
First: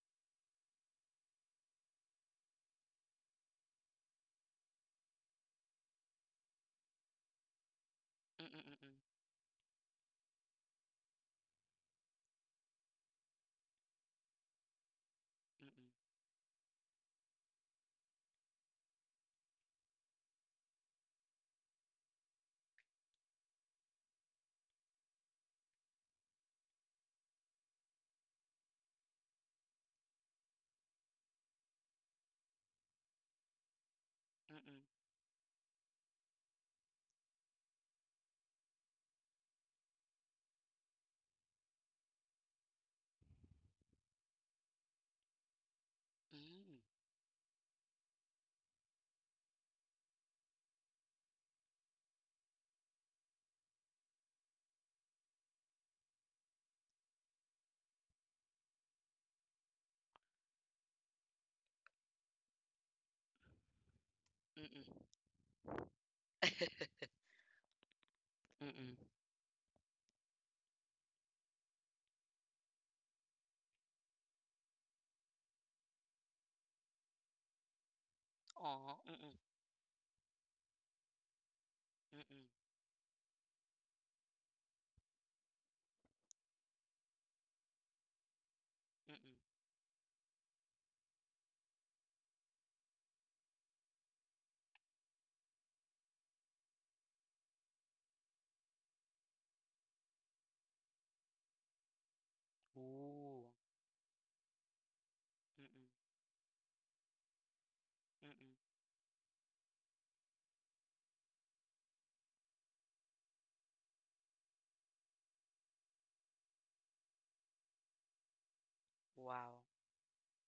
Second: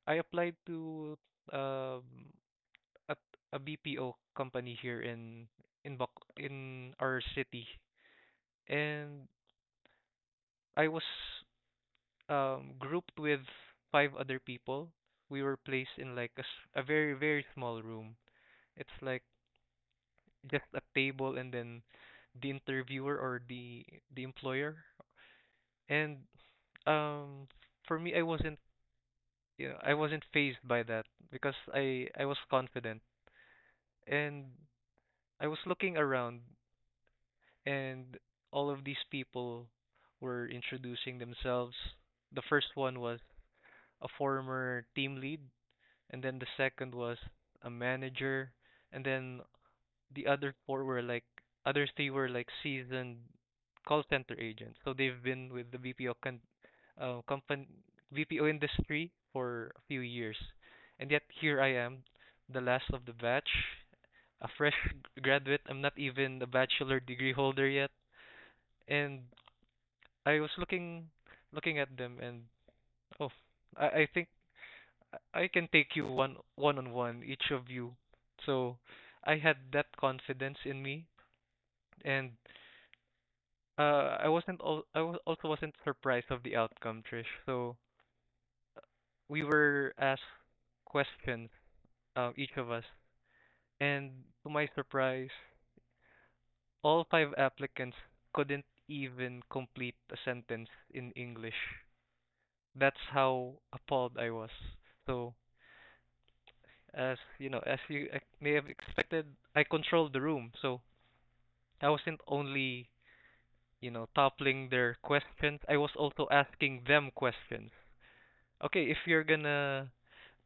[SPEAKER 2] I applied to um, at a BPO company here in Bac in our city,
[SPEAKER 1] Mm-mm. Mm-mm.
[SPEAKER 2] and I was grouped with five other people. We were placed in like a very small room. It's like just a table and then the interviewer or the employer. And um, for me, I wasn't I wasn't phased by that because I was confident, and
[SPEAKER 1] Mm-mm.
[SPEAKER 2] I was looking around, and all of these people were introducing themselves. The first one was a former team lead, and then the
[SPEAKER 1] Mm-mm.
[SPEAKER 2] second was a manager, and then the other four were like other three were like seasoned call center agents. So they've been with the BPO con- uh, company BPO industry for a few years. And yet here I am, the last of the batch, a
[SPEAKER 1] Mm-mm.
[SPEAKER 2] fresh
[SPEAKER 1] Mm-mm.
[SPEAKER 2] graduate. I'm not even a bachelor degree holder yet,
[SPEAKER 1] Mm-mm.
[SPEAKER 2] and I was looking at them, and oh, I think I can take you one on one, each of you. So
[SPEAKER 1] Aw.
[SPEAKER 2] I
[SPEAKER 1] Mm-mm.
[SPEAKER 2] had that confidence in me, and
[SPEAKER 1] Mm-mm.
[SPEAKER 2] I was also wasn't surprised of the outcome, Trish. So
[SPEAKER 1] Mm-mm.
[SPEAKER 2] we were asked questions, each of us, and to my surprise, all five applicants couldn't even complete a sentence in English. That's
[SPEAKER 1] Ooh.
[SPEAKER 2] how appalled I was. So,
[SPEAKER 1] Mm-mm.
[SPEAKER 2] as you know, may have
[SPEAKER 1] Mm-mm.
[SPEAKER 2] expected, I controlled the room. So, I wasn't only, toppling their questions, I was also asking them questions. Okay, if you're
[SPEAKER 1] Wow.
[SPEAKER 2] gonna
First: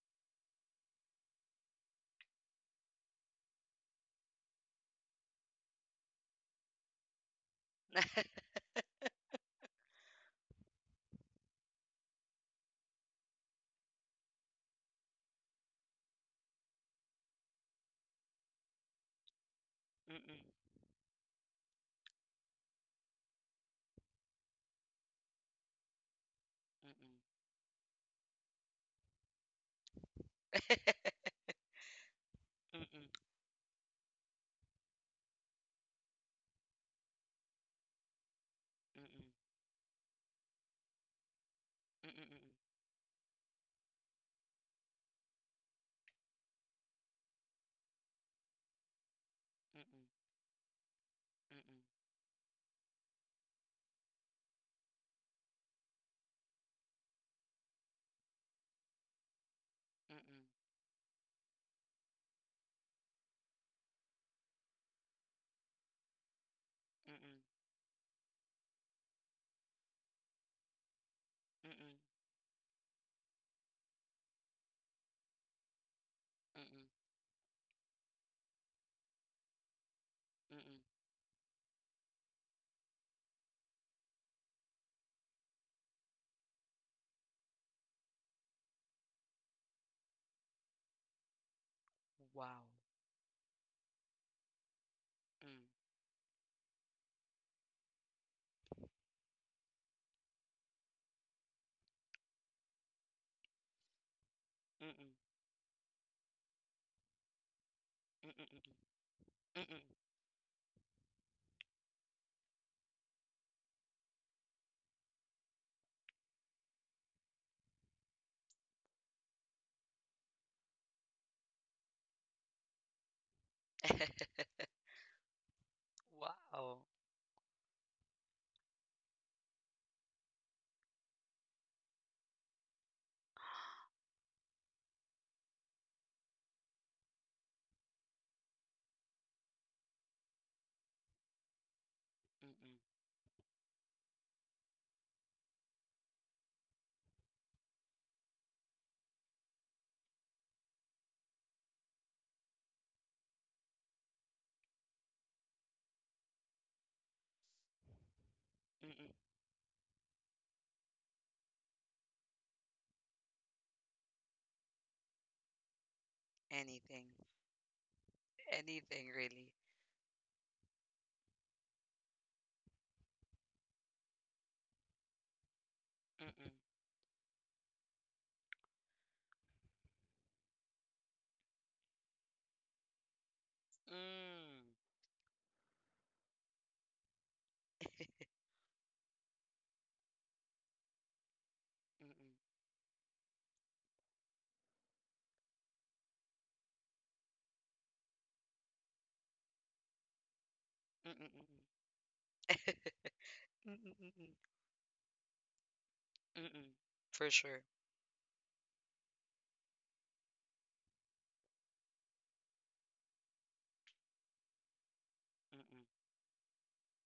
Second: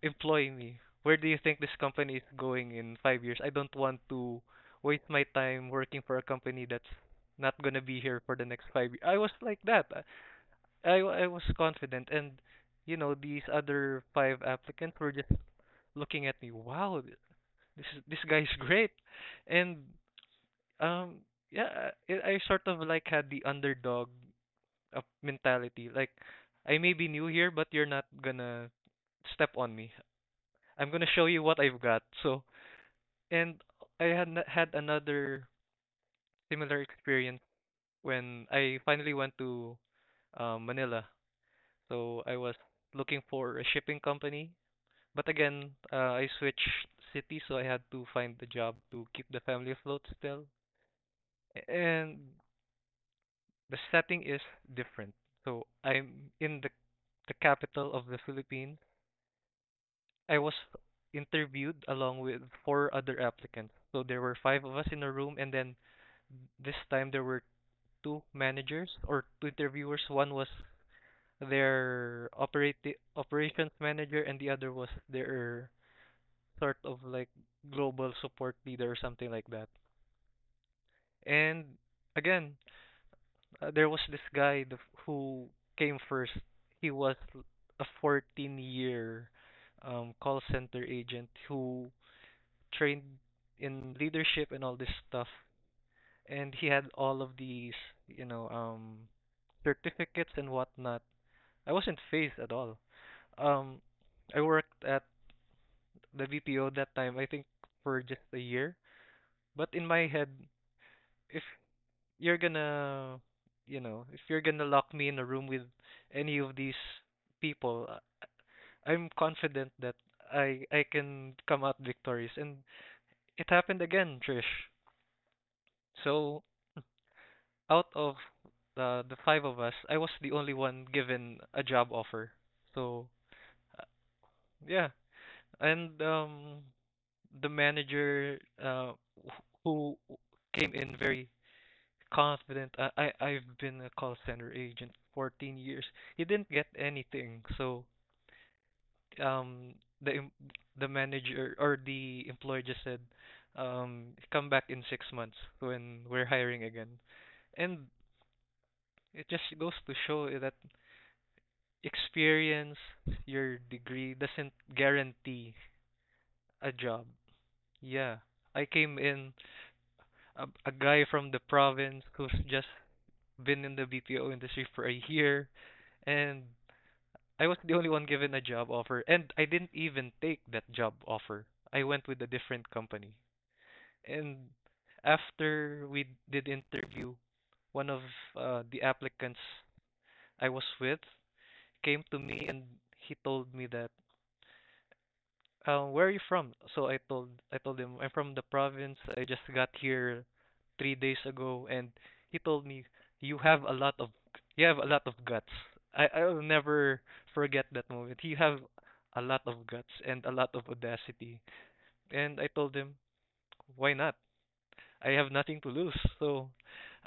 [SPEAKER 2] employ me, where do you think this company is going in 5 years? I don't want to waste my time working for a company that's not gonna be here for the next 5 years. I was like that. I was confident, and you know these other five applicants were just looking at me. Wow, this is, this guy's great, and um yeah, I sort of like had the underdog mentality. Like I may be new
[SPEAKER 1] Mm-mm.
[SPEAKER 2] here, but you're not gonna step on me.
[SPEAKER 1] Mm-mm.
[SPEAKER 2] I'm gonna show you what I've got. So
[SPEAKER 1] Mm-mm.
[SPEAKER 2] and I had had another similar experience when I finally went to Manila.
[SPEAKER 1] Mm-mm.
[SPEAKER 2] So
[SPEAKER 1] Mm-mm.
[SPEAKER 2] I
[SPEAKER 1] Mm-mm.
[SPEAKER 2] was looking for a shipping company. But again, I switched city, so I had to find a job to keep the family afloat
[SPEAKER 1] Mm-mm.
[SPEAKER 2] still.
[SPEAKER 1] Mm-mm.
[SPEAKER 2] And the setting is different. So I'm in the capital of the Philippines. I
[SPEAKER 1] Mm-mm.
[SPEAKER 2] was interviewed along with four other applicants. So there were five of us in a room, and then this time there
[SPEAKER 1] Mm-mm.
[SPEAKER 2] were two managers or two interviewers. One was
[SPEAKER 1] Mm-mm.
[SPEAKER 2] their operations manager, and the other was their sort
[SPEAKER 1] Mm-mm.
[SPEAKER 2] of like global support leader or something like that.
[SPEAKER 1] Mm-mm.
[SPEAKER 2] And again, there was this who came first. He was a 14 year call center agent who
[SPEAKER 1] Wow.
[SPEAKER 2] trained in leadership and all this stuff.
[SPEAKER 1] Mm.
[SPEAKER 2] And he had all of these, you know, um, certificates and whatnot. I wasn't phased at all. Um, I worked at
[SPEAKER 1] Mm-mm.
[SPEAKER 2] the VPO that time, I think for just a
[SPEAKER 1] Mm-mm.
[SPEAKER 2] year.
[SPEAKER 1] Mm-mm.
[SPEAKER 2] But in
[SPEAKER 1] Mm-mm.
[SPEAKER 2] my head, if you're gonna, if you're gonna lock me in a room with any of these people, I'm confident that I can come out victorious. And it happened again, Trish. So
[SPEAKER 1] Wow.
[SPEAKER 2] out of the five of us, I was the only one given a job offer. So uh, yeah, and the manager who came in very confident.
[SPEAKER 1] Mm-mm.
[SPEAKER 2] I've been a call center agent for 14 years. He didn't get anything. So um the em- the manager or the employer just said come back in 6 months when we're hiring again. And
[SPEAKER 1] Mm-mm.
[SPEAKER 2] it just goes to show that experience, your degree doesn't guarantee a
[SPEAKER 1] Anything.
[SPEAKER 2] job. Yeah. I came
[SPEAKER 1] Anything,
[SPEAKER 2] in
[SPEAKER 1] really.
[SPEAKER 2] a guy from the province who's just been in the BPO industry for a year, and
[SPEAKER 1] Mm-mm.
[SPEAKER 2] I was the only one given a job offer, and I didn't even take that job offer. I went with a different company. And
[SPEAKER 1] Mm.
[SPEAKER 2] after we did interview, one of the applicants I was with came to
[SPEAKER 1] Mm-mm.
[SPEAKER 2] me and he told me that where are you from? So I told him I'm from the province. I just got here three
[SPEAKER 1] Mm-mm.
[SPEAKER 2] days ago,
[SPEAKER 1] Mm-mm.
[SPEAKER 2] and he told me you have a
[SPEAKER 1] Mm-mm.
[SPEAKER 2] lot of
[SPEAKER 1] Mm-mm.
[SPEAKER 2] you have a lot of guts. I I'll
[SPEAKER 1] Mm-mm.
[SPEAKER 2] never
[SPEAKER 1] For sure.
[SPEAKER 2] forget that moment. You have a lot of guts and a lot of audacity. And I told him, why not? I have nothing to
[SPEAKER 1] Mm-mm.
[SPEAKER 2] lose, so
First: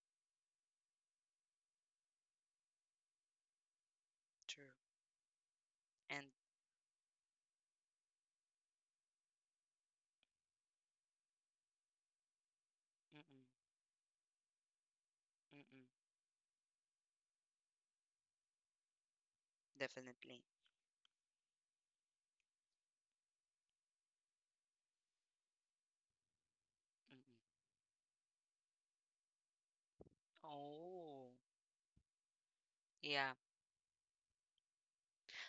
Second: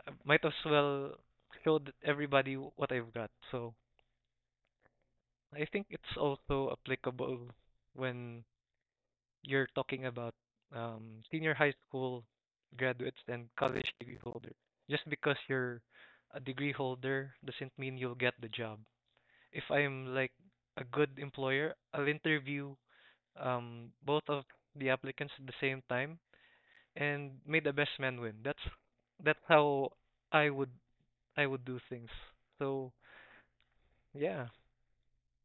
[SPEAKER 2] I might as well show everybody what I've got. So
[SPEAKER 1] True.
[SPEAKER 2] I think it's
[SPEAKER 1] And
[SPEAKER 2] also applicable when you're talking about senior high school graduates
[SPEAKER 1] mm-mm,
[SPEAKER 2] and college degree holder. Just because
[SPEAKER 1] mm-mm.
[SPEAKER 2] you're a degree holder doesn't mean you'll get the job. If I'm like
[SPEAKER 1] Definitely.
[SPEAKER 2] a good employer, I'll interview both of the applicants at the same time
[SPEAKER 1] Mm-mm.
[SPEAKER 2] and may the best man win. That's how I would
[SPEAKER 1] Oh,
[SPEAKER 2] I would do things. So
[SPEAKER 1] yeah.
[SPEAKER 2] yeah,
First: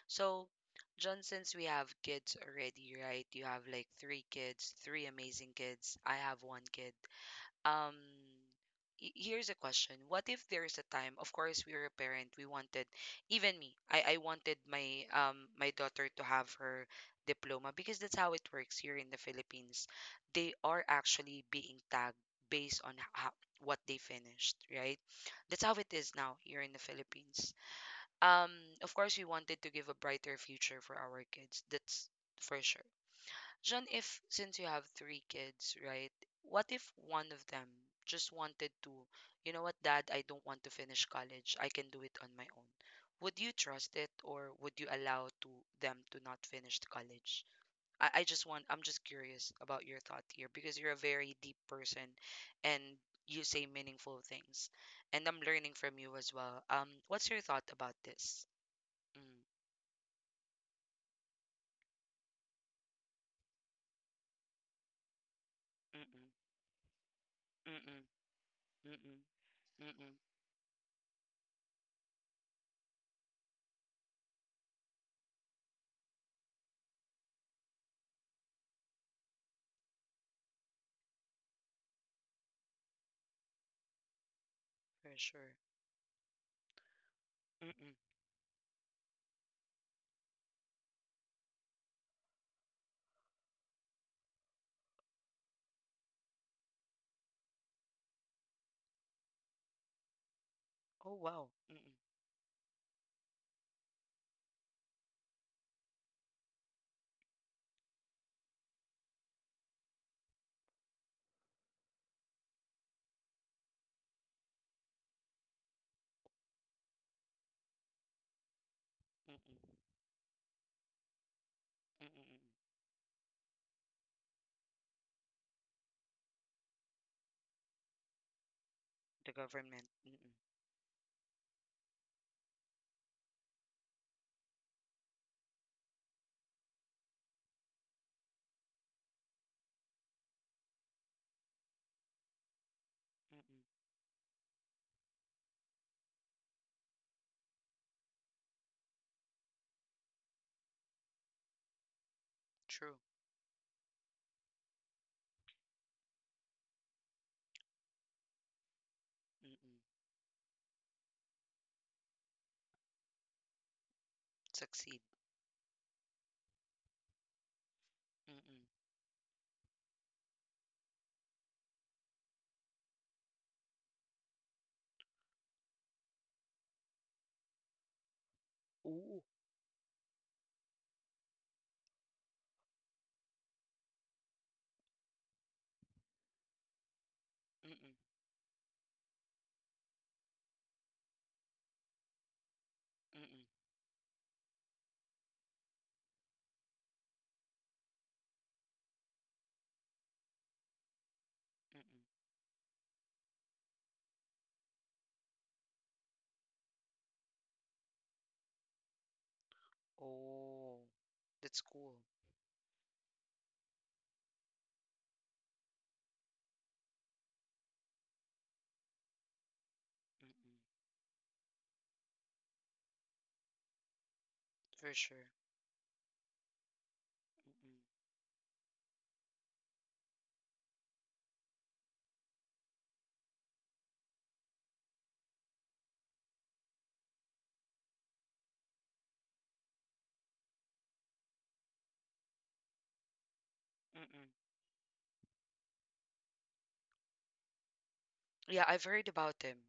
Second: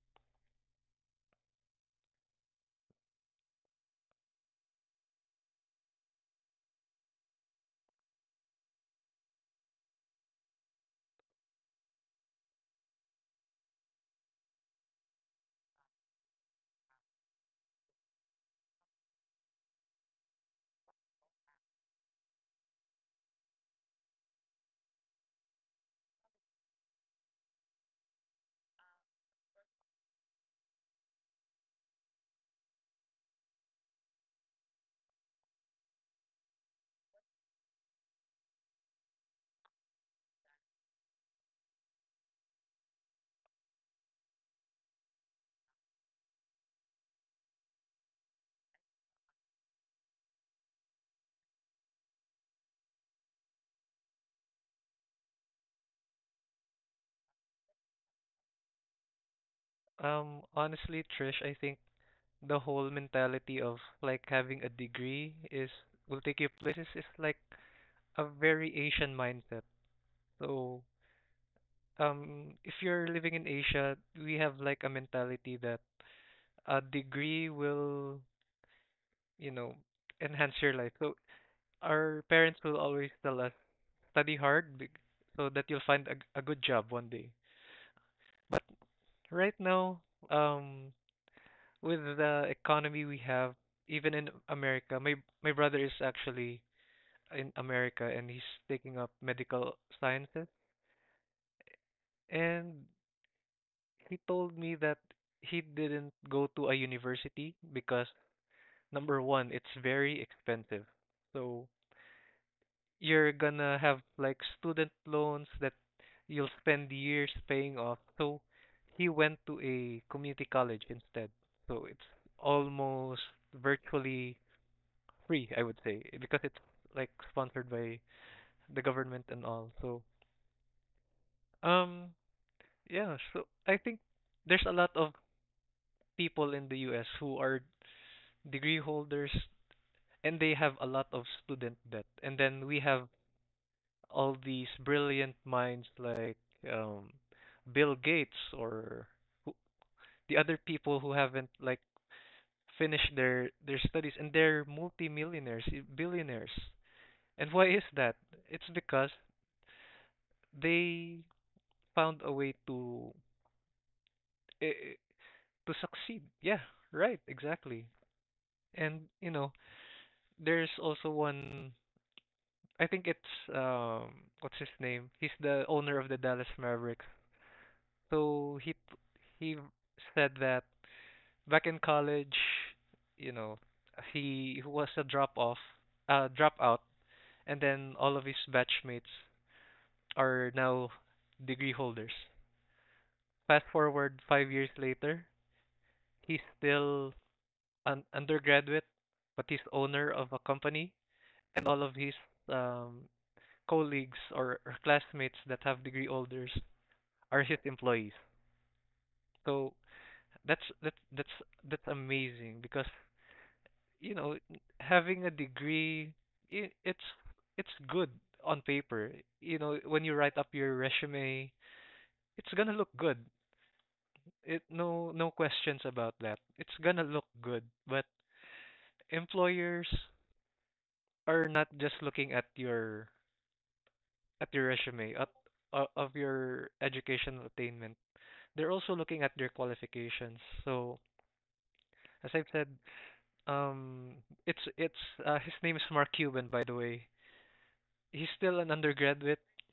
[SPEAKER 1] So, John, since we have kids already, right? You have like three kids, three amazing kids. I have one kid. Um, here's a question. What if there is a time, of course, we were a parent, we wanted, even me, I wanted my my daughter to have her diploma because that's how it works here in the Philippines. They are actually being tagged based on how, what they finished, right? That's how it is now here in the Philippines. Um, of course, we wanted to give a brighter future for our kids. That's for sure. John, if since you have three kids, right? What if one of them just wanted to, you know what, Dad, I don't want to finish college. I can do it on my own. Would you trust it, or would you allow to them to not finish the college? I'm just curious about your thought here because you're a very deep person, and you say meaningful things, and I'm learning from you as well. What's your thought about this? Mm,
[SPEAKER 2] honestly, Trish, I think the whole mentality of like having a degree is will
[SPEAKER 1] mm-mm,
[SPEAKER 2] take you places is like
[SPEAKER 1] mm-mm,
[SPEAKER 2] a very Asian
[SPEAKER 1] mm-mm,
[SPEAKER 2] mindset.
[SPEAKER 1] mm-mm,
[SPEAKER 2] So if you're living in Asia, we have like a mentality that a degree will, you know, enhance your life. So our parents will always tell us study hard bec-
[SPEAKER 1] for
[SPEAKER 2] so
[SPEAKER 1] sure.
[SPEAKER 2] that you'll find a good job one day.
[SPEAKER 1] Mm-mm.
[SPEAKER 2] But right now, um with the economy we have even in America, my brother is actually in America and he's taking up medical sciences.
[SPEAKER 1] Oh, wow. Mm-mm,
[SPEAKER 2] And he told me that he didn't go to a university because number one, it's very expensive. So you're gonna have like student loans that you'll spend years paying off. So he
[SPEAKER 1] mm-mm,
[SPEAKER 2] went to
[SPEAKER 1] mm-mm,
[SPEAKER 2] a community college instead. So it's
[SPEAKER 1] mm-mm.
[SPEAKER 2] almost virtually free, I would say, because it's like sponsored by the government
[SPEAKER 1] The
[SPEAKER 2] and all.
[SPEAKER 1] government.
[SPEAKER 2] So
[SPEAKER 1] Mm-mm,
[SPEAKER 2] um yeah, so I think there's a lot of people in the US who are degree holders and they have a lot of student debt. And then we have
[SPEAKER 1] mm-mm.
[SPEAKER 2] all these brilliant minds like um Bill Gates or who, the other people who haven't like
[SPEAKER 1] True.
[SPEAKER 2] finished their studies, and they're multimillionaires, billionaires. And why is that? It's because
[SPEAKER 1] Mm-mm.
[SPEAKER 2] they found a way to eh, eh,
[SPEAKER 1] Succeed.
[SPEAKER 2] to succeed. Yeah, right, exactly.
[SPEAKER 1] Mm-mm.
[SPEAKER 2] And you know, there's also one. I think it's what's his name? He's the owner of the Dallas Mavericks. So
[SPEAKER 1] Ooh.
[SPEAKER 2] he said that back in college, you know, he was a dropout, and
[SPEAKER 1] Mm-mm,
[SPEAKER 2] then all of his batchmates are now degree holders.
[SPEAKER 1] mm-mm,
[SPEAKER 2] Fast forward 5 years later, he's still an undergraduate, but he's owner of a company, and all of
[SPEAKER 1] mm-mm.
[SPEAKER 2] his um colleagues or classmates that have degree holders are his employees. So that's
[SPEAKER 1] Oh,
[SPEAKER 2] that's that's
[SPEAKER 1] that's
[SPEAKER 2] that's
[SPEAKER 1] cool.
[SPEAKER 2] amazing because you know having a degree it it's it's good on paper. You know when you write up
[SPEAKER 1] Mm-mm,
[SPEAKER 2] your resume, it's gonna look good. It,
[SPEAKER 1] for
[SPEAKER 2] no no
[SPEAKER 1] sure.
[SPEAKER 2] questions about that. It's gonna look good.
[SPEAKER 1] Mm-mm,
[SPEAKER 2] But employers are not just looking at your resume at o- of your educational attainment. They're also looking at their qualifications. So as I've said, um,
[SPEAKER 1] mm-mm.
[SPEAKER 2] it's his name is Mark Cuban, by the way. He's still
[SPEAKER 1] Yeah,
[SPEAKER 2] an
[SPEAKER 1] I've heard
[SPEAKER 2] undergraduate.
[SPEAKER 1] about him.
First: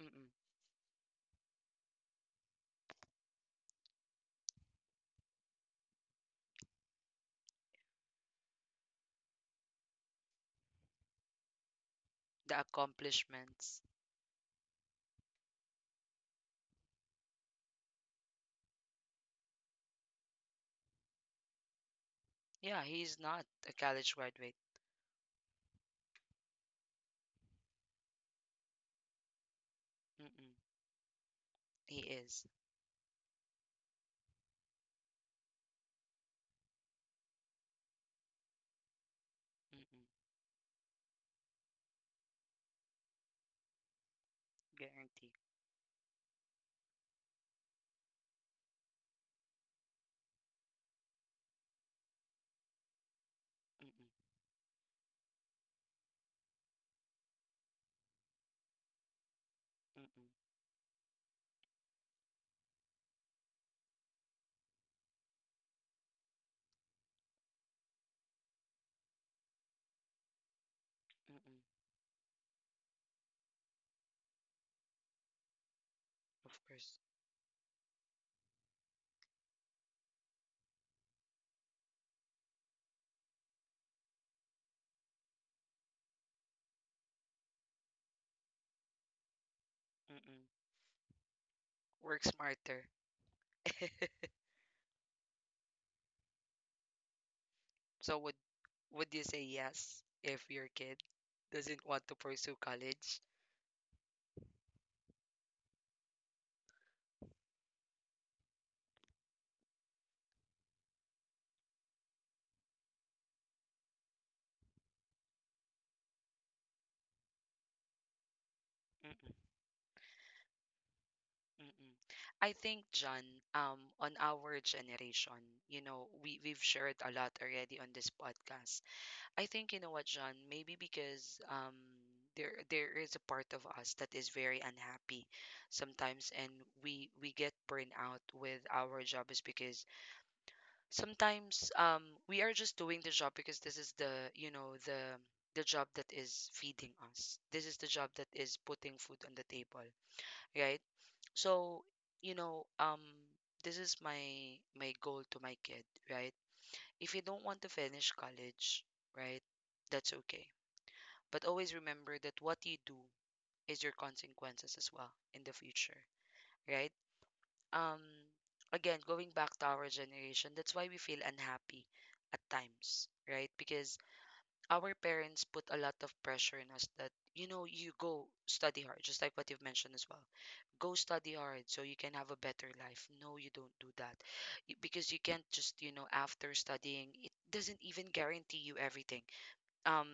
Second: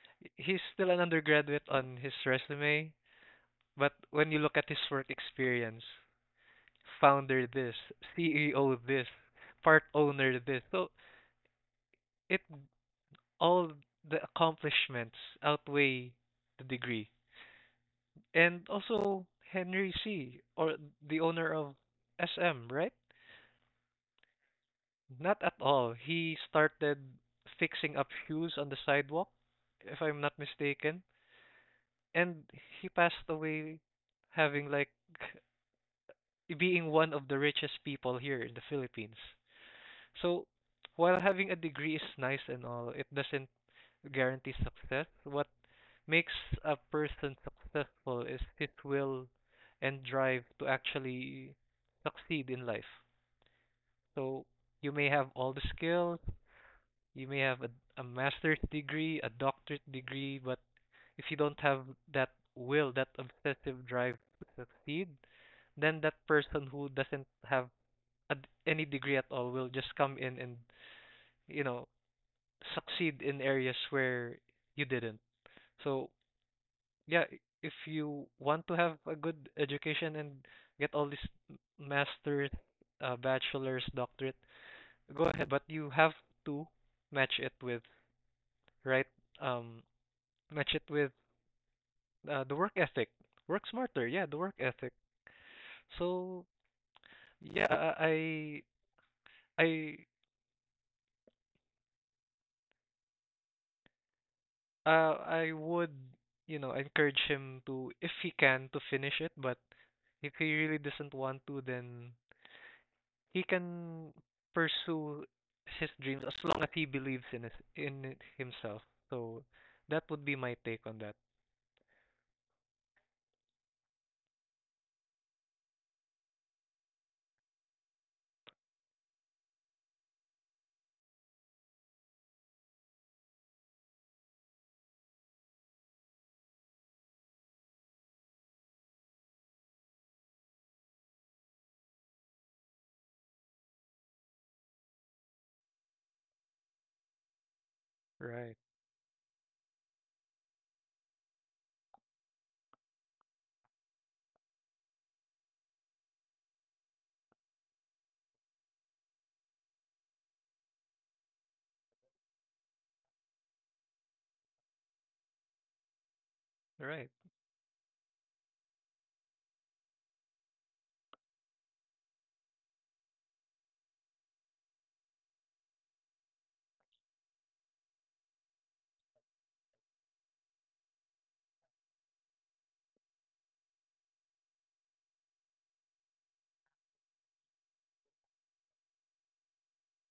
[SPEAKER 1] Mm-mm.
[SPEAKER 2] He's still an undergraduate on his resume, but when you look at his work experience, founder this, CEO this, part owner this, so it
[SPEAKER 1] The
[SPEAKER 2] all
[SPEAKER 1] accomplishments.
[SPEAKER 2] the accomplishments outweigh the degree. And also Henry C, or the owner of SM,
[SPEAKER 1] Yeah,
[SPEAKER 2] right?
[SPEAKER 1] he's not a college graduate.
[SPEAKER 2] Not at all. He started fixing up shoes on the sidewalk, if I'm not
[SPEAKER 1] Mm-mm.
[SPEAKER 2] mistaken.
[SPEAKER 1] He is.
[SPEAKER 2] And he passed away having like being one of the richest people here in the Philippines.
[SPEAKER 1] Mm-mm.
[SPEAKER 2] So while having a degree is nice and all, it doesn't guarantee success.
[SPEAKER 1] Guarantee.
[SPEAKER 2] What makes a person successful is his will and drive to actually succeed in life.
[SPEAKER 1] Mm-mm,
[SPEAKER 2] So you may have all the skills. You may have a master's degree, a doctorate
[SPEAKER 1] mm-mm,
[SPEAKER 2] degree, but if you don't have that will, that obsessive drive to succeed, then that person who doesn't have a, d- any degree at all will just come in and, you
[SPEAKER 1] mm-mm.
[SPEAKER 2] know, succeed in areas where you didn't. So,
[SPEAKER 1] Of course.
[SPEAKER 2] yeah, if you want to have a good education and get all these m- master's, bachelor's, doctorate, go ahead, but you have to match it with right um
[SPEAKER 1] Mm-mm.
[SPEAKER 2] match it with
[SPEAKER 1] Work
[SPEAKER 2] the work
[SPEAKER 1] smarter.
[SPEAKER 2] ethic. Work smarter, yeah, the work ethic. So yeah,
[SPEAKER 1] So would would you say
[SPEAKER 2] I
[SPEAKER 1] yes if your kid doesn't want to pursue college?
[SPEAKER 2] I would encourage him to if he can to finish it, but if he really doesn't want to, then he can pursue his dreams as long as he believes in his, in it himself.
[SPEAKER 1] Mm-mm,
[SPEAKER 2] So that would be my take on that.
[SPEAKER 1] mm-mm. I think, John, on our generation, you know, we've shared a lot already on this podcast. I think, you know what, John, maybe because there is a part of us that is very unhappy sometimes, and we get burned out with our job is because sometimes we are just doing the job because this is the you know the job that is feeding us, this is the job that
[SPEAKER 2] Right,
[SPEAKER 1] is putting food on the table, right? So, you know, this is my my goal to my kid, right? If you don't want to finish college, right, that's okay, but always remember that what you do is your consequences as well in the future, right?
[SPEAKER 2] right.
[SPEAKER 1] um again, going back to our generation, that's why we feel unhappy at times, right? Because our parents put a lot of pressure in us that, you know, you go study hard, just like what you've mentioned as well. Go study hard so you can have a better life. No, you don't do that. Because you can't just, you know, after studying, it doesn't even guarantee you everything. um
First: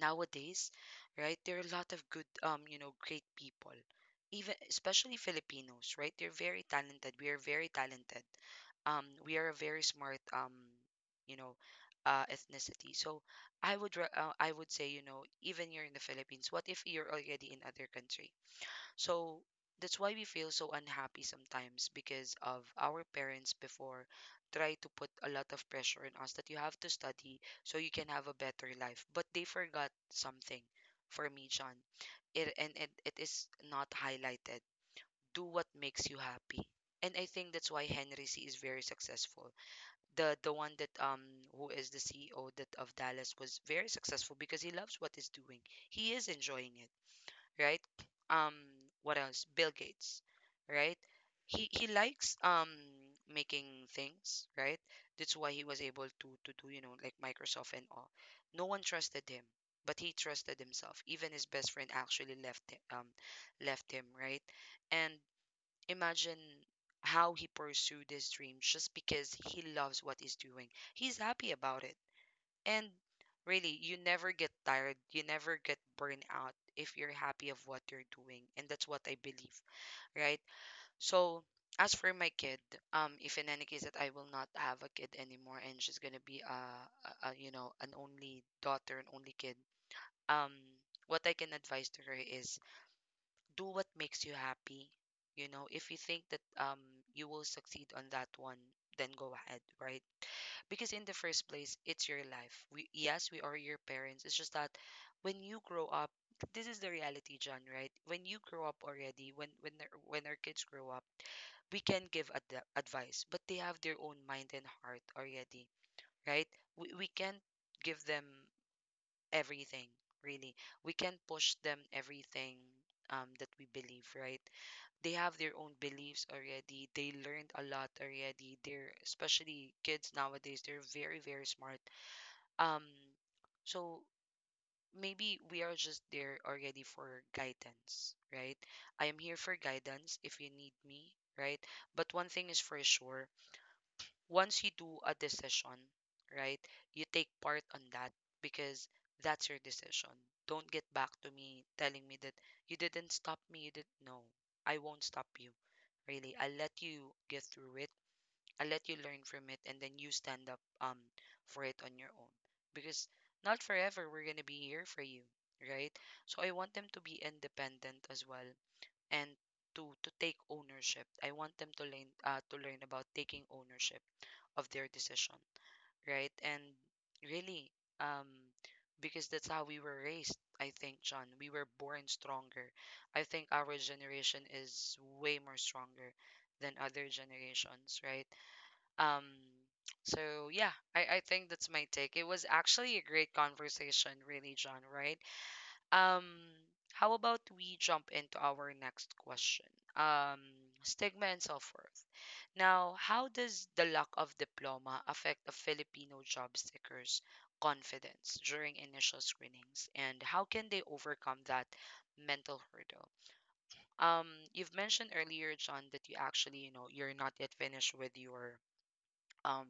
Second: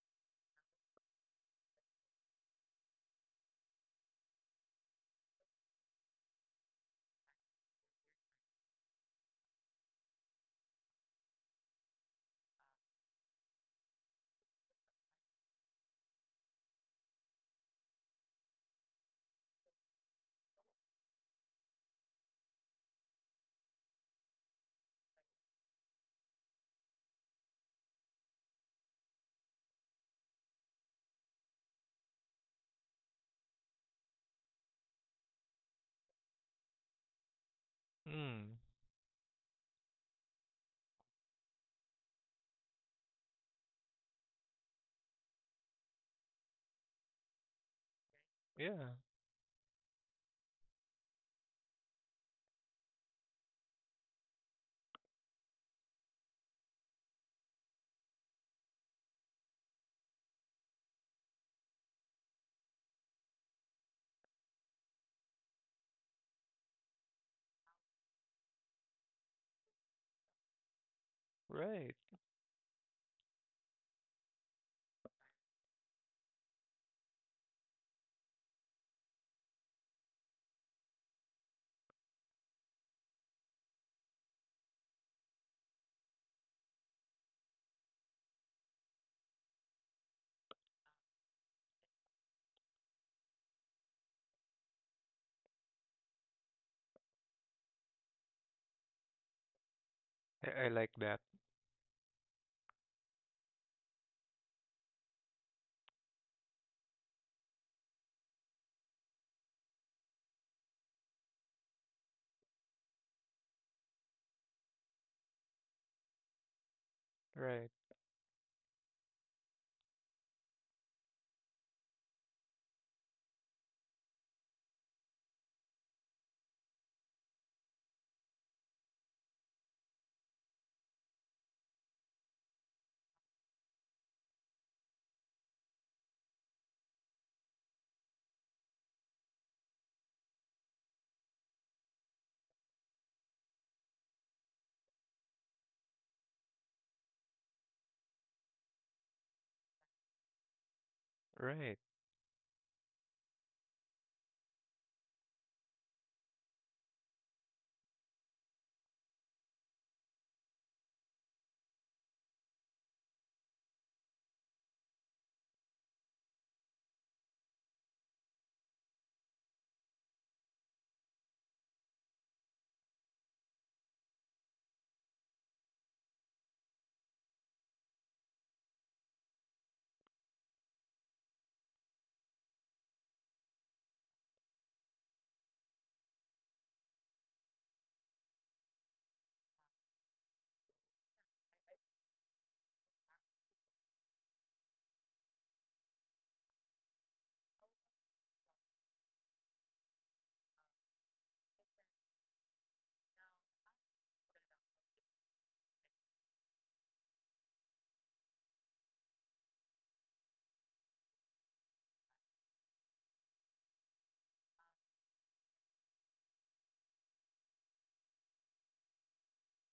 [SPEAKER 1] nowadays, right? There are a lot of good, you know, great people, even especially Filipinos, right? They're very talented. We are very talented. We are a very smart, you know, ethnicity. So I would say, you know, even you're in the Philippines, what if you're already in other country? So that's why we feel so unhappy sometimes because of our parents before try to put a lot of pressure on us that you have to study so you can have a better life. But they forgot something for me, John. It is not highlighted. Do what makes you happy. And I think that's why Henry C is
[SPEAKER 2] Mm,
[SPEAKER 1] very successful. The one that who is the CEO that of Dallas was very successful because he loves what he's doing. He is enjoying it, right? Um,
[SPEAKER 2] yeah,
[SPEAKER 1] what else? Bill Gates, right? He likes making things, right? That's why he was able to do, you know, like Microsoft and all. No one trusted him, but he trusted himself. Even his best friend actually left hi- um left him, right? And imagine how he pursued his dream just because he loves what he's doing. He's happy about
[SPEAKER 2] right.
[SPEAKER 1] it. And really, you never get tired, you never get burned out if you're happy of what you're doing. And that's what I believe, right? So as for my kid, if in any case that I will not have a kid anymore and she's gonna be a you know an only daughter, an only kid, um, what I can advise to her is do what makes you happy. You know, if you think that you will succeed on that one, then go ahead, right?
[SPEAKER 2] I like
[SPEAKER 1] Because in the
[SPEAKER 2] that.
[SPEAKER 1] first place, it's your life. We, yes, we are your parents. It's just that when you grow up, this is the reality, John, right? When you grow up already, when when our kids grow up, we can give advice, but they have their own mind and heart already, right? We can't
[SPEAKER 2] Right,
[SPEAKER 1] give them everything, really. We can't push them everything, that we believe, right? They have their own beliefs already. They learned a lot already. They're especially kids nowadays, they're very very smart. Um, so maybe we are just there already for guidance, right? I am here for guidance if you need me, right? But one thing is for sure, once you do a decision, right, you take part on that because that's your decision. Don't get back to me
[SPEAKER 2] right.
[SPEAKER 1] telling me that you didn't stop me, you did, no. I won't stop you. Really, I'll let you get through it, I let you learn from it, and then you stand up for it on your own. Because not forever we're gonna be here for you, right? So I want them to be independent as well, and to take ownership. I want them to learn about taking ownership of their decision, right? And really, um, because that's how we were raised. I think, John, we were born stronger. I think our generation is way more stronger than other generations, right? Um, so yeah, I think that's my take. It was actually a great conversation, really, John, right? Um, how about we jump into our next question? Um, stigma and self-worth. Now, how does the lack of diploma affect a Filipino job seeker's confidence during initial screenings, and how can they overcome that mental hurdle? Um, you've mentioned earlier, John, that you actually, you know, you're not yet finished with your um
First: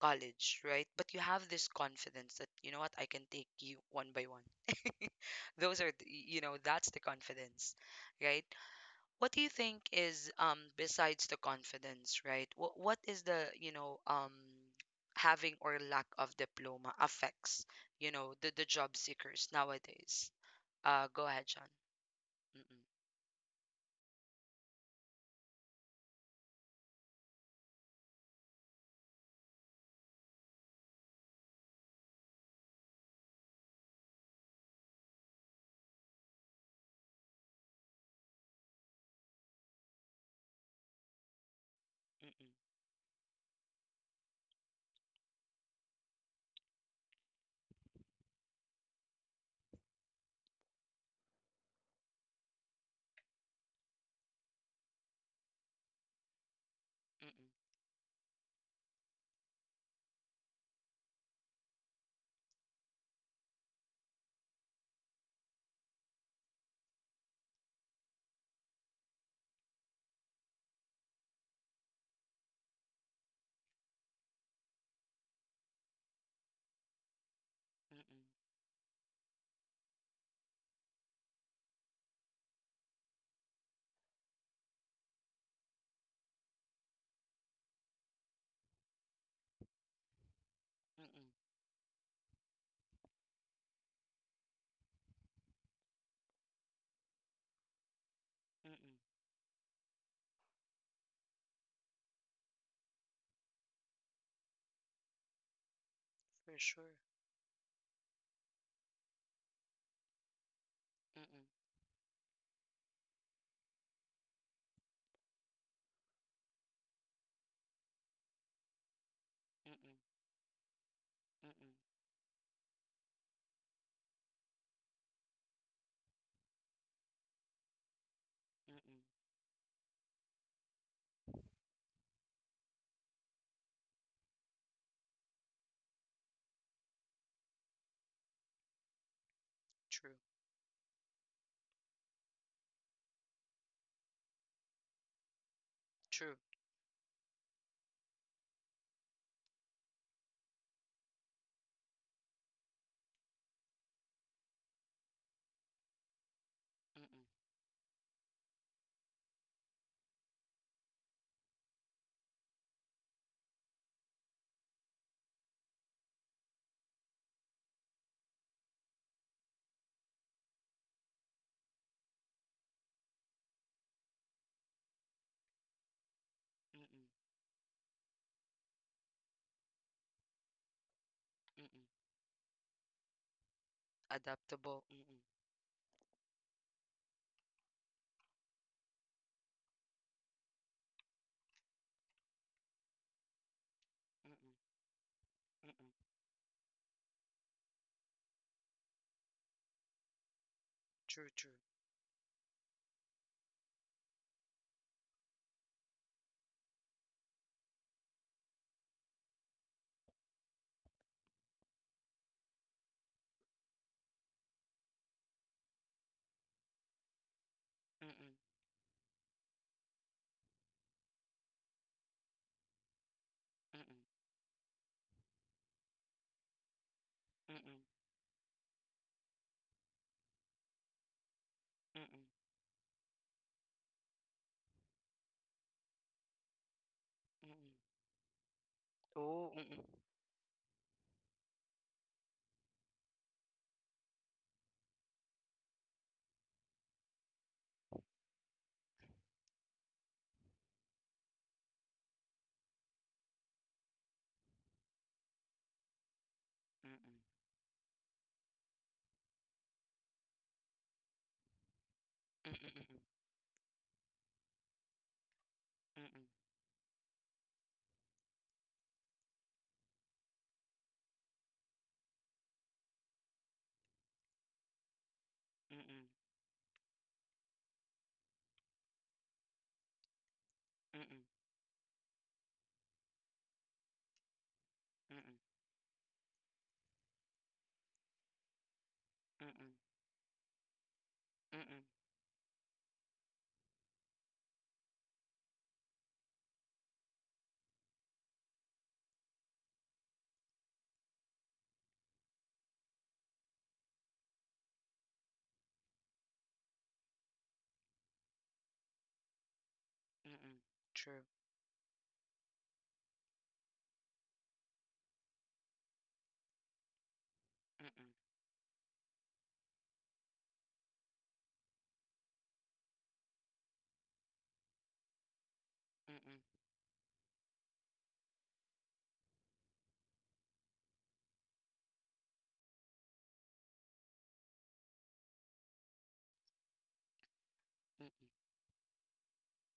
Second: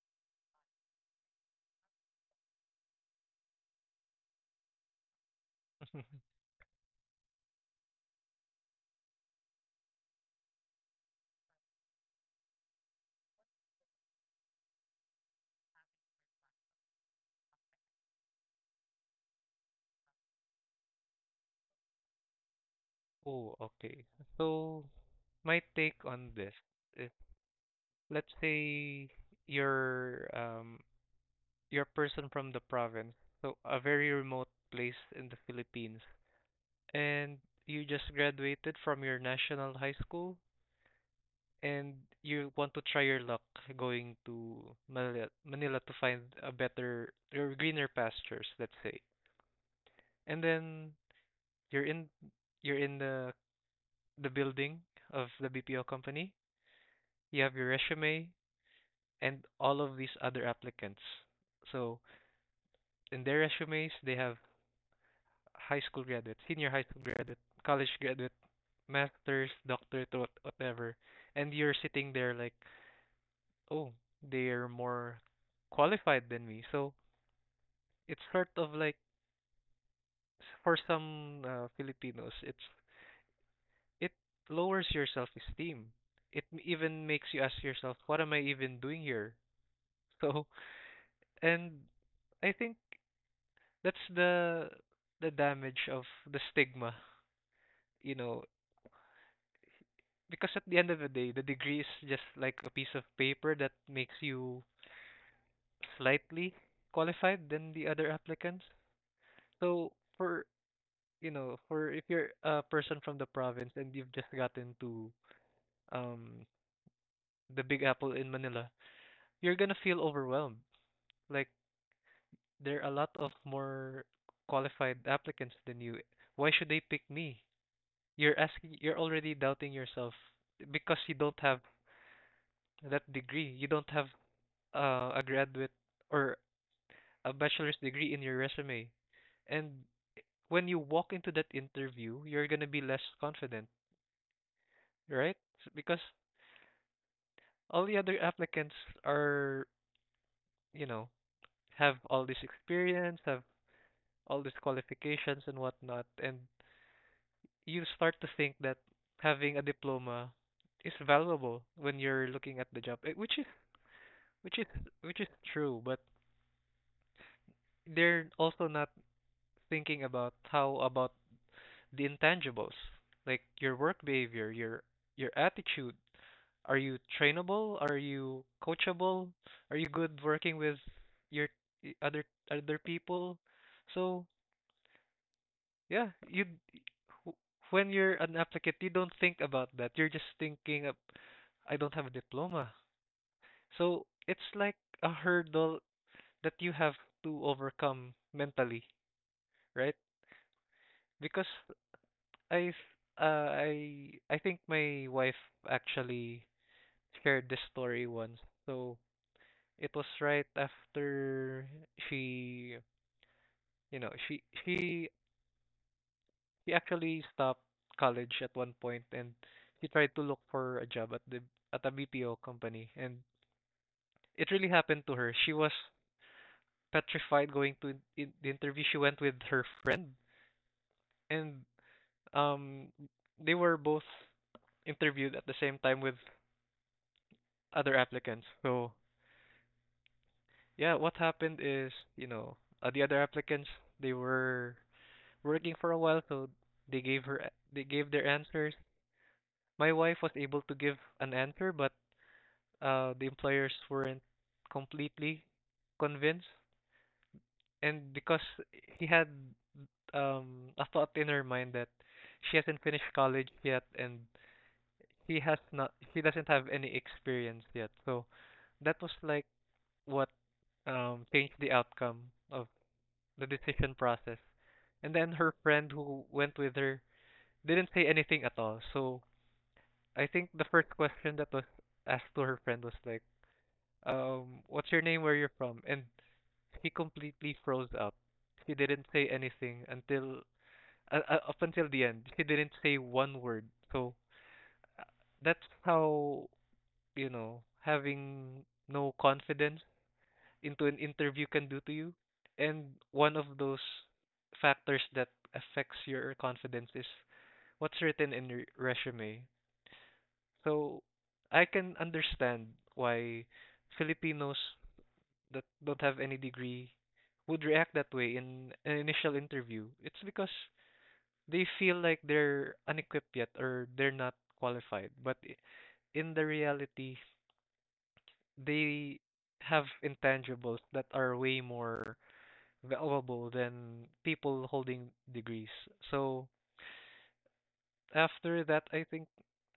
[SPEAKER 1] college, right? But you have this confidence that, you know what, I can take you one by one. Those are, the, you know, that's the confidence, right? What do you think is, besides the confidence, right? What is the, you know, having or lack of diploma affects, you know, the job seekers nowadays? Go ahead, John. Mm-mm,
[SPEAKER 2] Oh, okay. So my take on this, if let's say you're um you're a person from the province, so a very remote place in the Philippines, and you just graduated from your national high school and
[SPEAKER 1] mm-mm,
[SPEAKER 2] you want to try your luck going to Manila to find a better or greener pastures, let's say. And then you're in you're in the building of the BPO company. You
[SPEAKER 1] mm-mm,
[SPEAKER 2] have your resume, and all of these other applicants. So in their resumes, they have high school graduate, senior high school graduate, college graduate, master's, doctorate, whatever. And you're sitting there like, oh, they're more qualified than me. So it's
[SPEAKER 1] mm-mm,
[SPEAKER 2] sort of like for some Filipinos, it lowers your self-esteem. It even makes you ask yourself, what am I even doing here? So
[SPEAKER 1] mm-mm,
[SPEAKER 2] and I think That's the damage of the stigma, you know,
[SPEAKER 1] mm-mm,
[SPEAKER 2] because at the end of the day, the degree is just like a piece of paper that makes you slightly
[SPEAKER 1] for sure.
[SPEAKER 2] qualified than the other applicants. So for
[SPEAKER 1] Mm-mm,
[SPEAKER 2] for if you're a person from the province and you've just gotten to um the Big Apple in Manila, you're gonna
[SPEAKER 1] mm-mm,
[SPEAKER 2] feel overwhelmed. Like
[SPEAKER 1] mm-mm,
[SPEAKER 2] there are a lot of more qualified applicants than you. Why should they pick me?
[SPEAKER 1] mm-mm,
[SPEAKER 2] You're already doubting yourself because you don't have that degree. You don't have a graduate or a bachelor's degree in your resume. And
[SPEAKER 1] true,
[SPEAKER 2] when you walk into that interview, you're going to be less confident, right? Because
[SPEAKER 1] true.
[SPEAKER 2] all the other applicants are, you know, have all this experience, have all these qualifications and whatnot. And
[SPEAKER 1] Mm-mm,
[SPEAKER 2] you start to think that having a diploma is valuable when you're looking at the job, which is true, but they're also not thinking about how about the intangibles, like your work behavior, your attitude. Are you
[SPEAKER 1] mm-mm.
[SPEAKER 2] trainable? Are you coachable? Are you good working with your I-
[SPEAKER 1] Mm-mm.
[SPEAKER 2] other other people? So
[SPEAKER 1] Adaptable. Mm-mm,
[SPEAKER 2] yeah, wh- when you're an applicant, you don't think about that. You're just thinking of I don't have a diploma. So
[SPEAKER 1] mm-mm,
[SPEAKER 2] it's like a hurdle
[SPEAKER 1] mm-mm.
[SPEAKER 2] that you have to overcome mentally, right?
[SPEAKER 1] True,
[SPEAKER 2] Because
[SPEAKER 1] true.
[SPEAKER 2] I uh, I think my wife actually shared this story once. So it was right after she you know she actually stopped
[SPEAKER 1] Mm-mm,
[SPEAKER 2] college at one point, and she tried to look for a job at the at a BPO company, and
[SPEAKER 1] mm-mm,
[SPEAKER 2] it really happened to her. She was petrified going
[SPEAKER 1] mm-mm,
[SPEAKER 2] to the interview. She went with her friend, and
[SPEAKER 1] mm-mm,
[SPEAKER 2] um they were both interviewed at the same time with
[SPEAKER 1] mm-mm.
[SPEAKER 2] other applicants. So
[SPEAKER 1] Oh, mm-mm,
[SPEAKER 2] yeah, what happened is, you know, the other applicants they were working for a while, so they gave her they gave their answers. My wife was able to give an answer, but the employers weren't completely convinced,
[SPEAKER 1] mm-mm, mm-mm,
[SPEAKER 2] and because he had a thought in her mind that she hasn't
[SPEAKER 1] mm-mm,
[SPEAKER 2] finished college yet, and he has not she
[SPEAKER 1] mm-mm,
[SPEAKER 2] doesn't have any experience yet, so that was like what changed the outcome of the decision process. And then her friend
[SPEAKER 1] mm-mm,
[SPEAKER 2] who went with her didn't say anything at all. So I think the first question that was asked to her friend was like, what's your name, where you're from? And she completely froze up. She didn't say
[SPEAKER 1] mm-mm,
[SPEAKER 2] anything until up
[SPEAKER 1] mm-mm,
[SPEAKER 2] until the end. She didn't say one word. So uh, that's how, you know, having no confidence into an interview can do to you. And one of those factors that affects your confidence is what's written in your resume.
[SPEAKER 1] mm-mm, mm-mm.
[SPEAKER 2] So
[SPEAKER 1] True.
[SPEAKER 2] I can understand why Filipinos that don't have any degree would react
[SPEAKER 1] Mm-mm,
[SPEAKER 2] that way in an initial interview. It's because they feel like they're unequipped yet or they're not qualified. In
[SPEAKER 1] mm-mm,
[SPEAKER 2] the reality, they have intangibles that are way more valuable than people holding degrees. So
[SPEAKER 1] mm-mm,
[SPEAKER 2] after that, I think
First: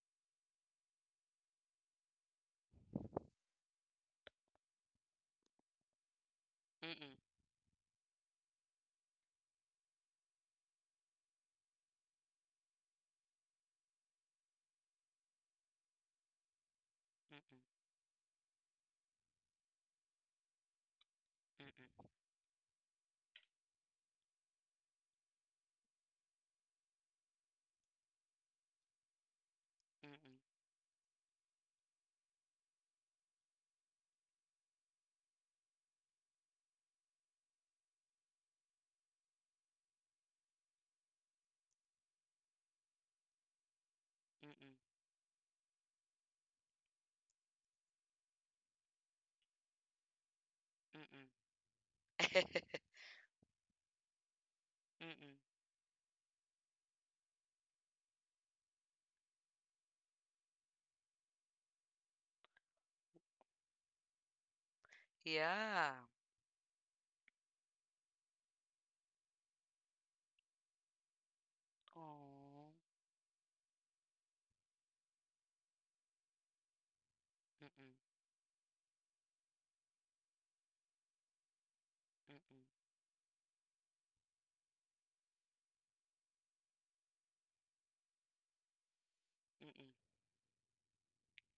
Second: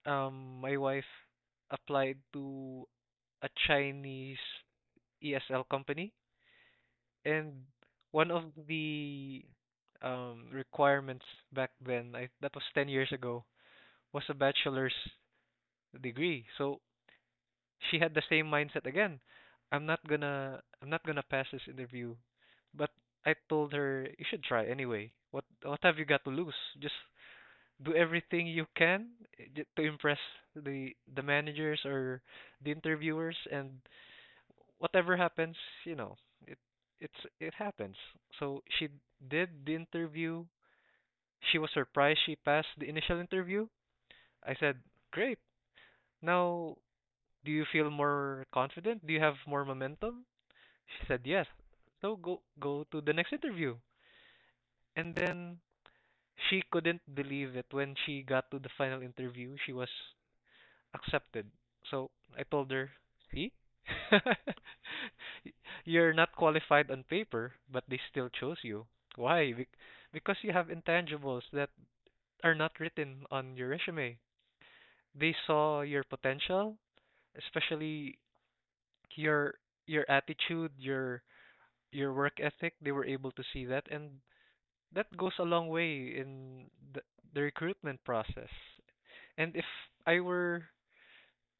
[SPEAKER 2] my wife applied to a Chinese ESL company,
[SPEAKER 1] mm-mm,
[SPEAKER 2] and one of the requirements back then, I that was 10 years ago, was a bachelor's degree. So
[SPEAKER 1] mm-mm,
[SPEAKER 2] she had the same mindset again. I'm not gonna pass this
[SPEAKER 1] mm-mm,
[SPEAKER 2] interview. But I told her you should try anyway. What have you got to lose? Just do everything you can to impress
[SPEAKER 1] mm-mm,
[SPEAKER 2] the managers or the interviewers and whatever happens, you know, it it's it happens. So she did the interview. She was surprised she passed the initial interview. I
[SPEAKER 1] mm-mm,
[SPEAKER 2] said, "Great. Now do you feel more confident? Do you have more momentum?" She said
[SPEAKER 1] mm-mm.
[SPEAKER 2] yes. So go to the next interview. And
[SPEAKER 1] Mm-mm.
[SPEAKER 2] then she couldn't believe it when she got to the final interview. She was accepted. So I told her, "See?
[SPEAKER 1] Yeah.
[SPEAKER 2] You're not qualified on paper, but they still chose you. Why? Bec- Because you have intangibles that are not
[SPEAKER 1] Oh.
[SPEAKER 2] written on your resume. They saw your potential,
[SPEAKER 1] Mm-mm,
[SPEAKER 2] especially your your attitude, your work
[SPEAKER 1] mm-mm,
[SPEAKER 2] ethic. They were able to see that, and that goes a long way in the, the recruitment process. And if I were,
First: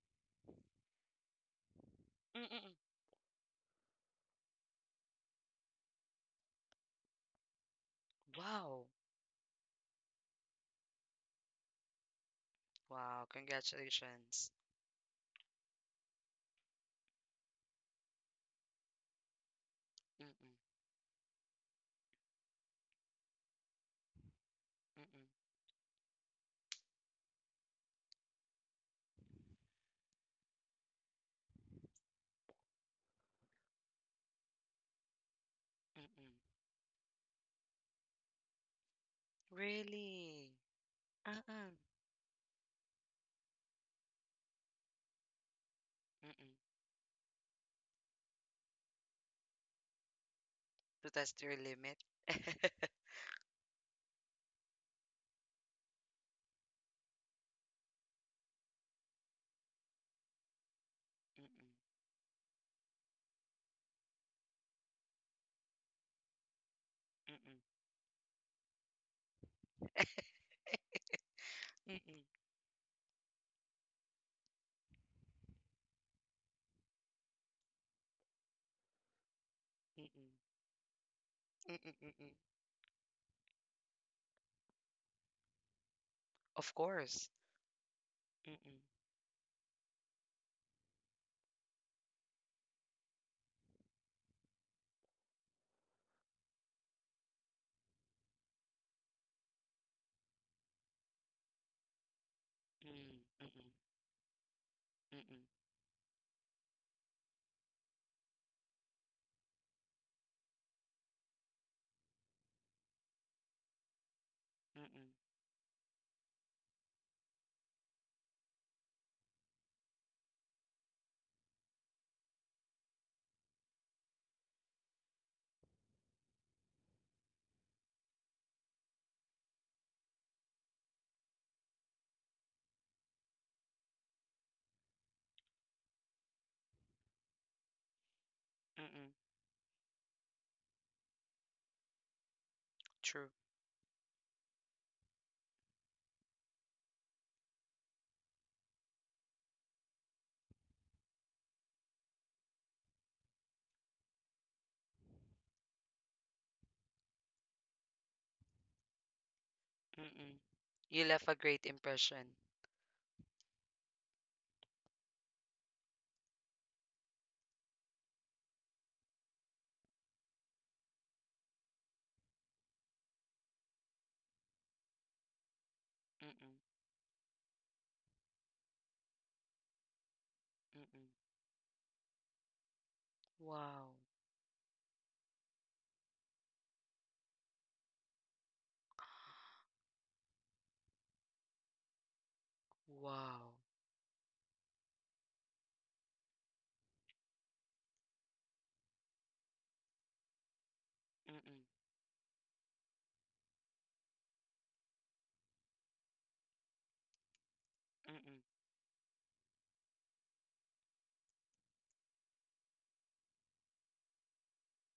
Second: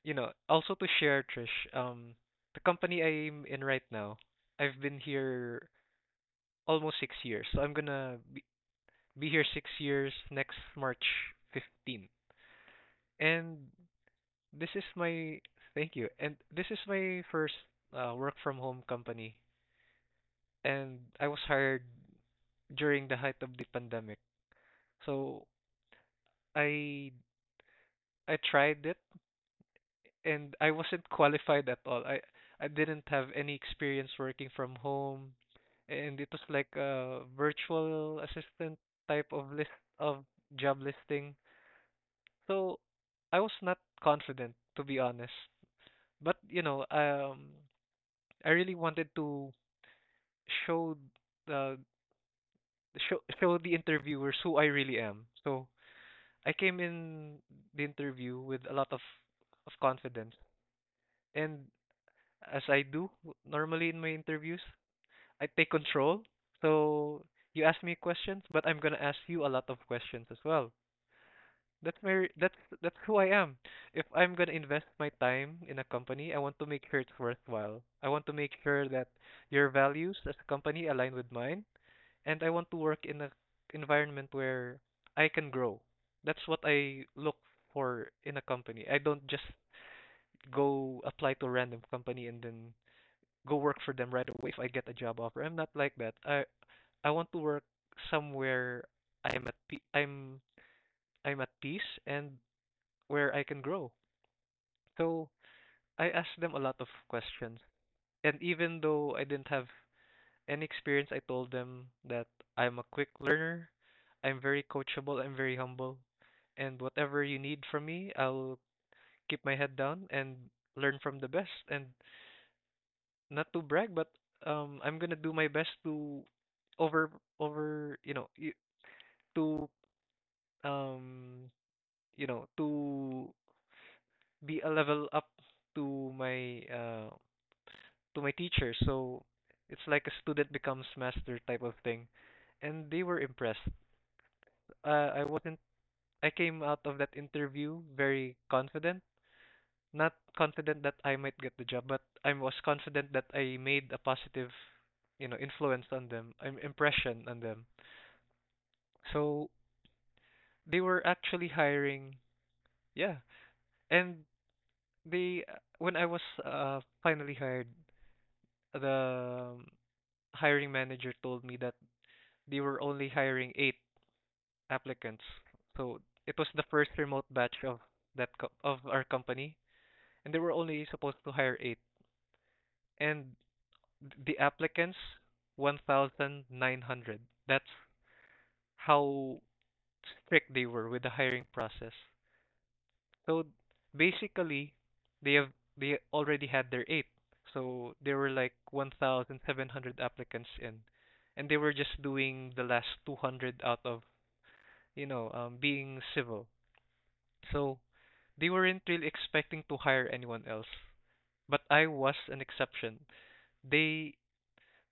[SPEAKER 2] you know, also to share, Trish, um,
[SPEAKER 1] mm-mm,
[SPEAKER 2] the
[SPEAKER 1] mm-mm.
[SPEAKER 2] company I'm in right now, I've been here almost 6 years. So I'm gonna
[SPEAKER 1] Wow.
[SPEAKER 2] be here 6 years next March 15.
[SPEAKER 1] Wow.
[SPEAKER 2] And
[SPEAKER 1] Congratulations.
[SPEAKER 2] this is my, thank you. And this is my first work from home company.
[SPEAKER 1] Mm-mm,
[SPEAKER 2] And I was hired during the height of the pandemic.
[SPEAKER 1] mm-mm,
[SPEAKER 2] So I I tried it and I wasn't qualified at all. I didn't have any experience working from home, and it
[SPEAKER 1] mm-mm.
[SPEAKER 2] was like a virtual assistant type of list of
[SPEAKER 1] Really?
[SPEAKER 2] job listing.
[SPEAKER 1] Uh-uh.
[SPEAKER 2] So I was not confident to be honest. But
[SPEAKER 1] Mm-mm.
[SPEAKER 2] you know, I really wanted to show
[SPEAKER 1] To test your
[SPEAKER 2] the
[SPEAKER 1] limit?
[SPEAKER 2] show the interviewers who I really am. So I came in the interview with a lot of confidence, and
[SPEAKER 1] Mm-mm.
[SPEAKER 2] as I do normally in my interviews, I take control. So
[SPEAKER 1] Mm-mm.
[SPEAKER 2] you ask me questions, but I'm gonna ask you a lot of questions as well. That's
[SPEAKER 1] Mm-mm.
[SPEAKER 2] my that's who I am. If I'm gonna invest my time in a company, I want to make sure it's worthwhile. I want to make sure that your
[SPEAKER 1] Mm-mm.
[SPEAKER 2] values
[SPEAKER 1] Mm-mm.
[SPEAKER 2] as a company align with mine,
[SPEAKER 1] Mm-mm.
[SPEAKER 2] and I want to work in a environment where I can grow. That's what
[SPEAKER 1] Of
[SPEAKER 2] I
[SPEAKER 1] course.
[SPEAKER 2] look for in a
[SPEAKER 1] Mm-mm.
[SPEAKER 2] company. I don't just go apply to a random company and then go work for them right away if I get a job offer. I'm not like that. I want to work somewhere I'm at pe- I'm I'm at peace, and
[SPEAKER 1] Mm-mm.
[SPEAKER 2] where I can
[SPEAKER 1] Mm-mm.
[SPEAKER 2] grow. So
[SPEAKER 1] Mm-mm.
[SPEAKER 2] I asked them a lot of questions. And even though I didn't have any experience, I told them that I'm a quick learner, I'm very
[SPEAKER 1] Mm-mm.
[SPEAKER 2] coachable, I'm very humble, and whatever you need from me, I'll keep my head down and learn from the best, and not to brag, but I'm going to do my best to over over, you know, y- to um you know to be a level up to my uh to my teacher,
[SPEAKER 1] Mm-mm.
[SPEAKER 2] so it's like a student becomes master type of thing, and they were
[SPEAKER 1] True.
[SPEAKER 2] impressed. I wasn't I came out of that interview very confident, not confident that I might get the job, but I was confident that I made a positive, you know, influence on them, an impression on them. So
[SPEAKER 1] Mm-mm.
[SPEAKER 2] they
[SPEAKER 1] You
[SPEAKER 2] were
[SPEAKER 1] left a
[SPEAKER 2] actually
[SPEAKER 1] great
[SPEAKER 2] hiring,
[SPEAKER 1] impression.
[SPEAKER 2] yeah. And they when I was finally hired, the hiring manager told me that they were only hiring eight applicants. So it
[SPEAKER 1] Mm-mm.
[SPEAKER 2] was the first remote batch of of our company, and they were only
[SPEAKER 1] Mm-mm.
[SPEAKER 2] supposed to hire eight. And
[SPEAKER 1] Wow.
[SPEAKER 2] th- the applicants, 1,900. That's how strict they were with the hiring process. So
[SPEAKER 1] Wow.
[SPEAKER 2] basically, they have they already had their eight. So there were like 1,700 applicants in, and
[SPEAKER 1] Mm-mm.
[SPEAKER 2] they were just doing the last 200 out of being civil. So
[SPEAKER 1] Mm-mm.
[SPEAKER 2] they weren't really expecting to hire anyone else. But I was an exception. They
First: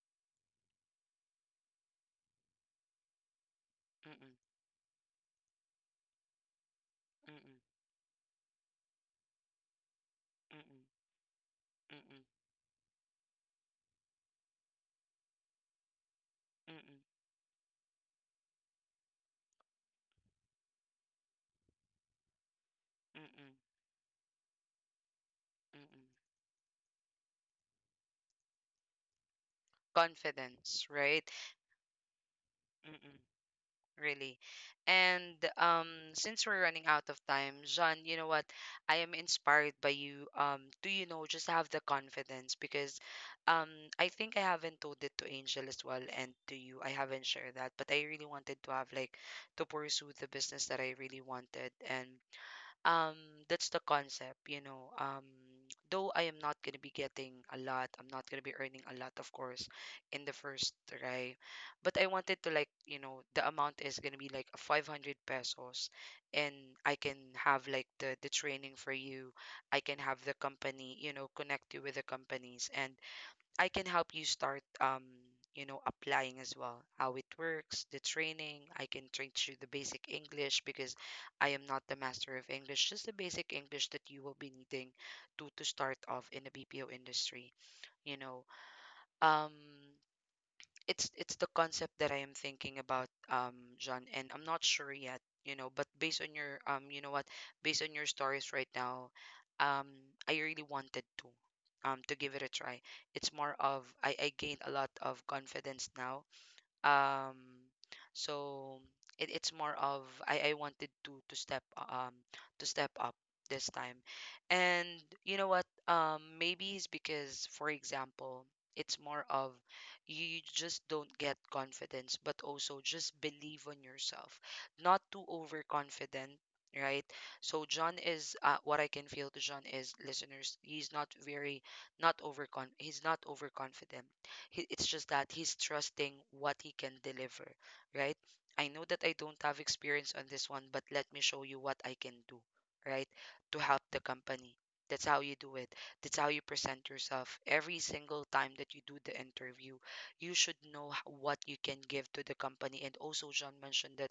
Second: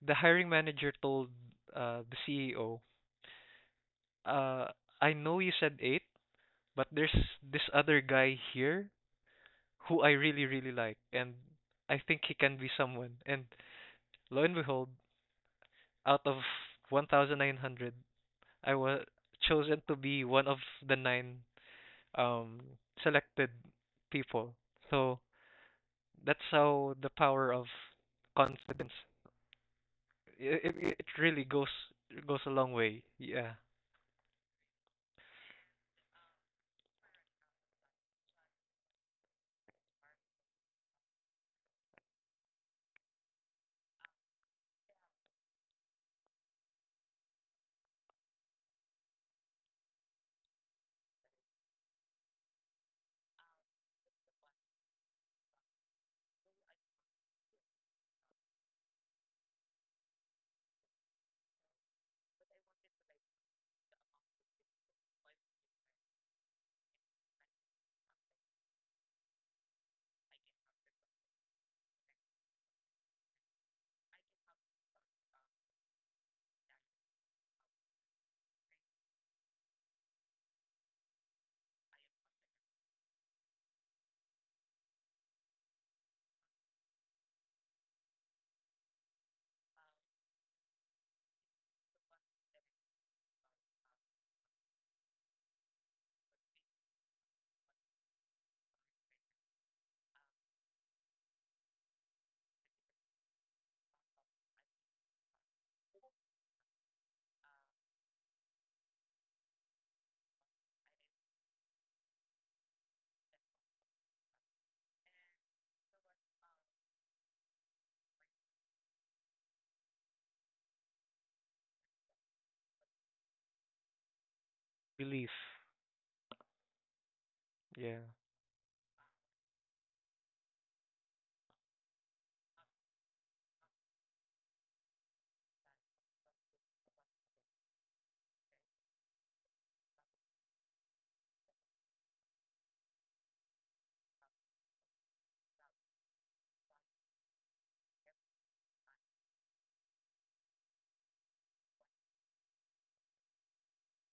[SPEAKER 2] the hiring manager told the CEO,
[SPEAKER 1] Mm-mm.
[SPEAKER 2] uh, "I know you said eight, but there's this
[SPEAKER 1] Mm-mm.
[SPEAKER 2] other guy here who I really,
[SPEAKER 1] Mm-mm.
[SPEAKER 2] really
[SPEAKER 1] Mm-mm.
[SPEAKER 2] like, and I think he can be someone." And lo and behold, out of
[SPEAKER 1] Mm-mm.
[SPEAKER 2] 1,900, I was chosen to be one of the nine um, selected
[SPEAKER 1] Mm-mm.
[SPEAKER 2] people. So
[SPEAKER 1] Mm-mm.
[SPEAKER 2] that's how the power of confidence. It,
[SPEAKER 1] Confidence,
[SPEAKER 2] it, it
[SPEAKER 1] right?
[SPEAKER 2] really goes a long way.
[SPEAKER 1] Mm-mm.
[SPEAKER 2] Yeah,
[SPEAKER 1] Really. And since we're running out of time, John, you know what? I am inspired by you. Do you know? Just have the confidence because, um, I think I haven't told it to Angel as well and to you. I haven't shared that, but I really wanted to have like to pursue the business that I really wanted, and um that's the concept, you know. Um, though I am not going to be getting a lot, I'm not going to be earning a lot, of course, in the first try, but I wanted to, like, you know, the amount is going to be like 500 pesos, and I can have like the training for you. I can have the company, you know, connect you with the companies, and I can help you start you know applying as well, how it works. The training, I can train you the basic English because I am not the master of English, just the basic English that you will be needing to start off in the BPO industry, you know. Um, it's the concept that I am thinking about, John, and I'm not sure yet, you know, but based on your you know what, based on your stories right now, um, I really wanted to give it a try. It's more of I gained a lot of confidence now, um, so it's more of I wanted to to step up this time. And you know what, um, maybe it's because for example it's more of you you just don't get confidence but also just believe on yourself, not too
[SPEAKER 2] belief.
[SPEAKER 1] overconfident, right? So John
[SPEAKER 2] Yeah.
[SPEAKER 1] is, what I can feel to John is, listeners, he's not very not overcon he's not overconfident. It's just that he's trusting what he can deliver, right? I know that I don't have experience on this one, but let me show you what I can do, right? To help the company. That's how you do it. That's how you present yourself. Every single time that you do the interview, you should know what you can give to the company. And also, John mentioned that,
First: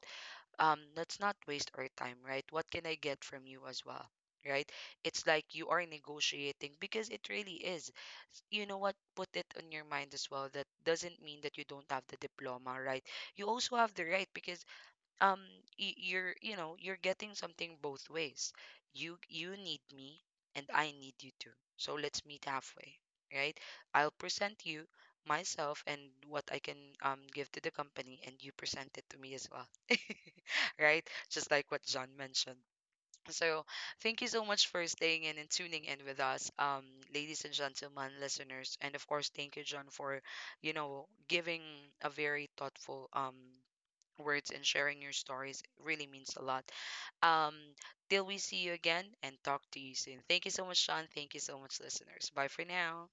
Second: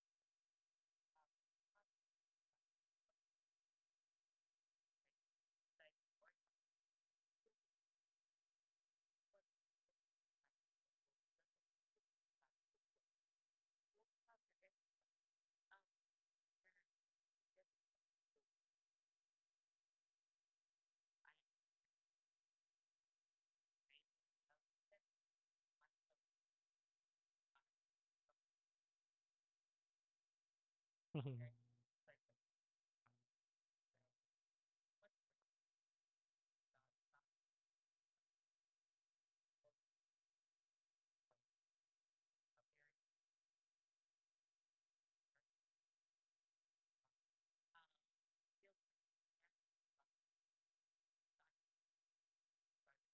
[SPEAKER 1] um, let's not waste our time, right? What can I get from you as well, right? It's like you are negotiating because it really is, you know what, put it on your mind as well that doesn't mean that you don't have the diploma, right? You also have the right because, um, you're, you know, you're getting something both ways. You need me and I need you too, so let's meet halfway, right? I'll present you myself and what I can give to the company, and you present it to me as well. Right? Just like what John mentioned. So, thank you so much for staying in and tuning in with us, ladies and gentlemen, listeners, and of course, thank you, John, for, you know, giving a very thoughtful words and sharing your stories. It really means a lot. Um, till we see you again and talk to you soon. Thank you so much, John. Thank you so much, listeners. Bye for now.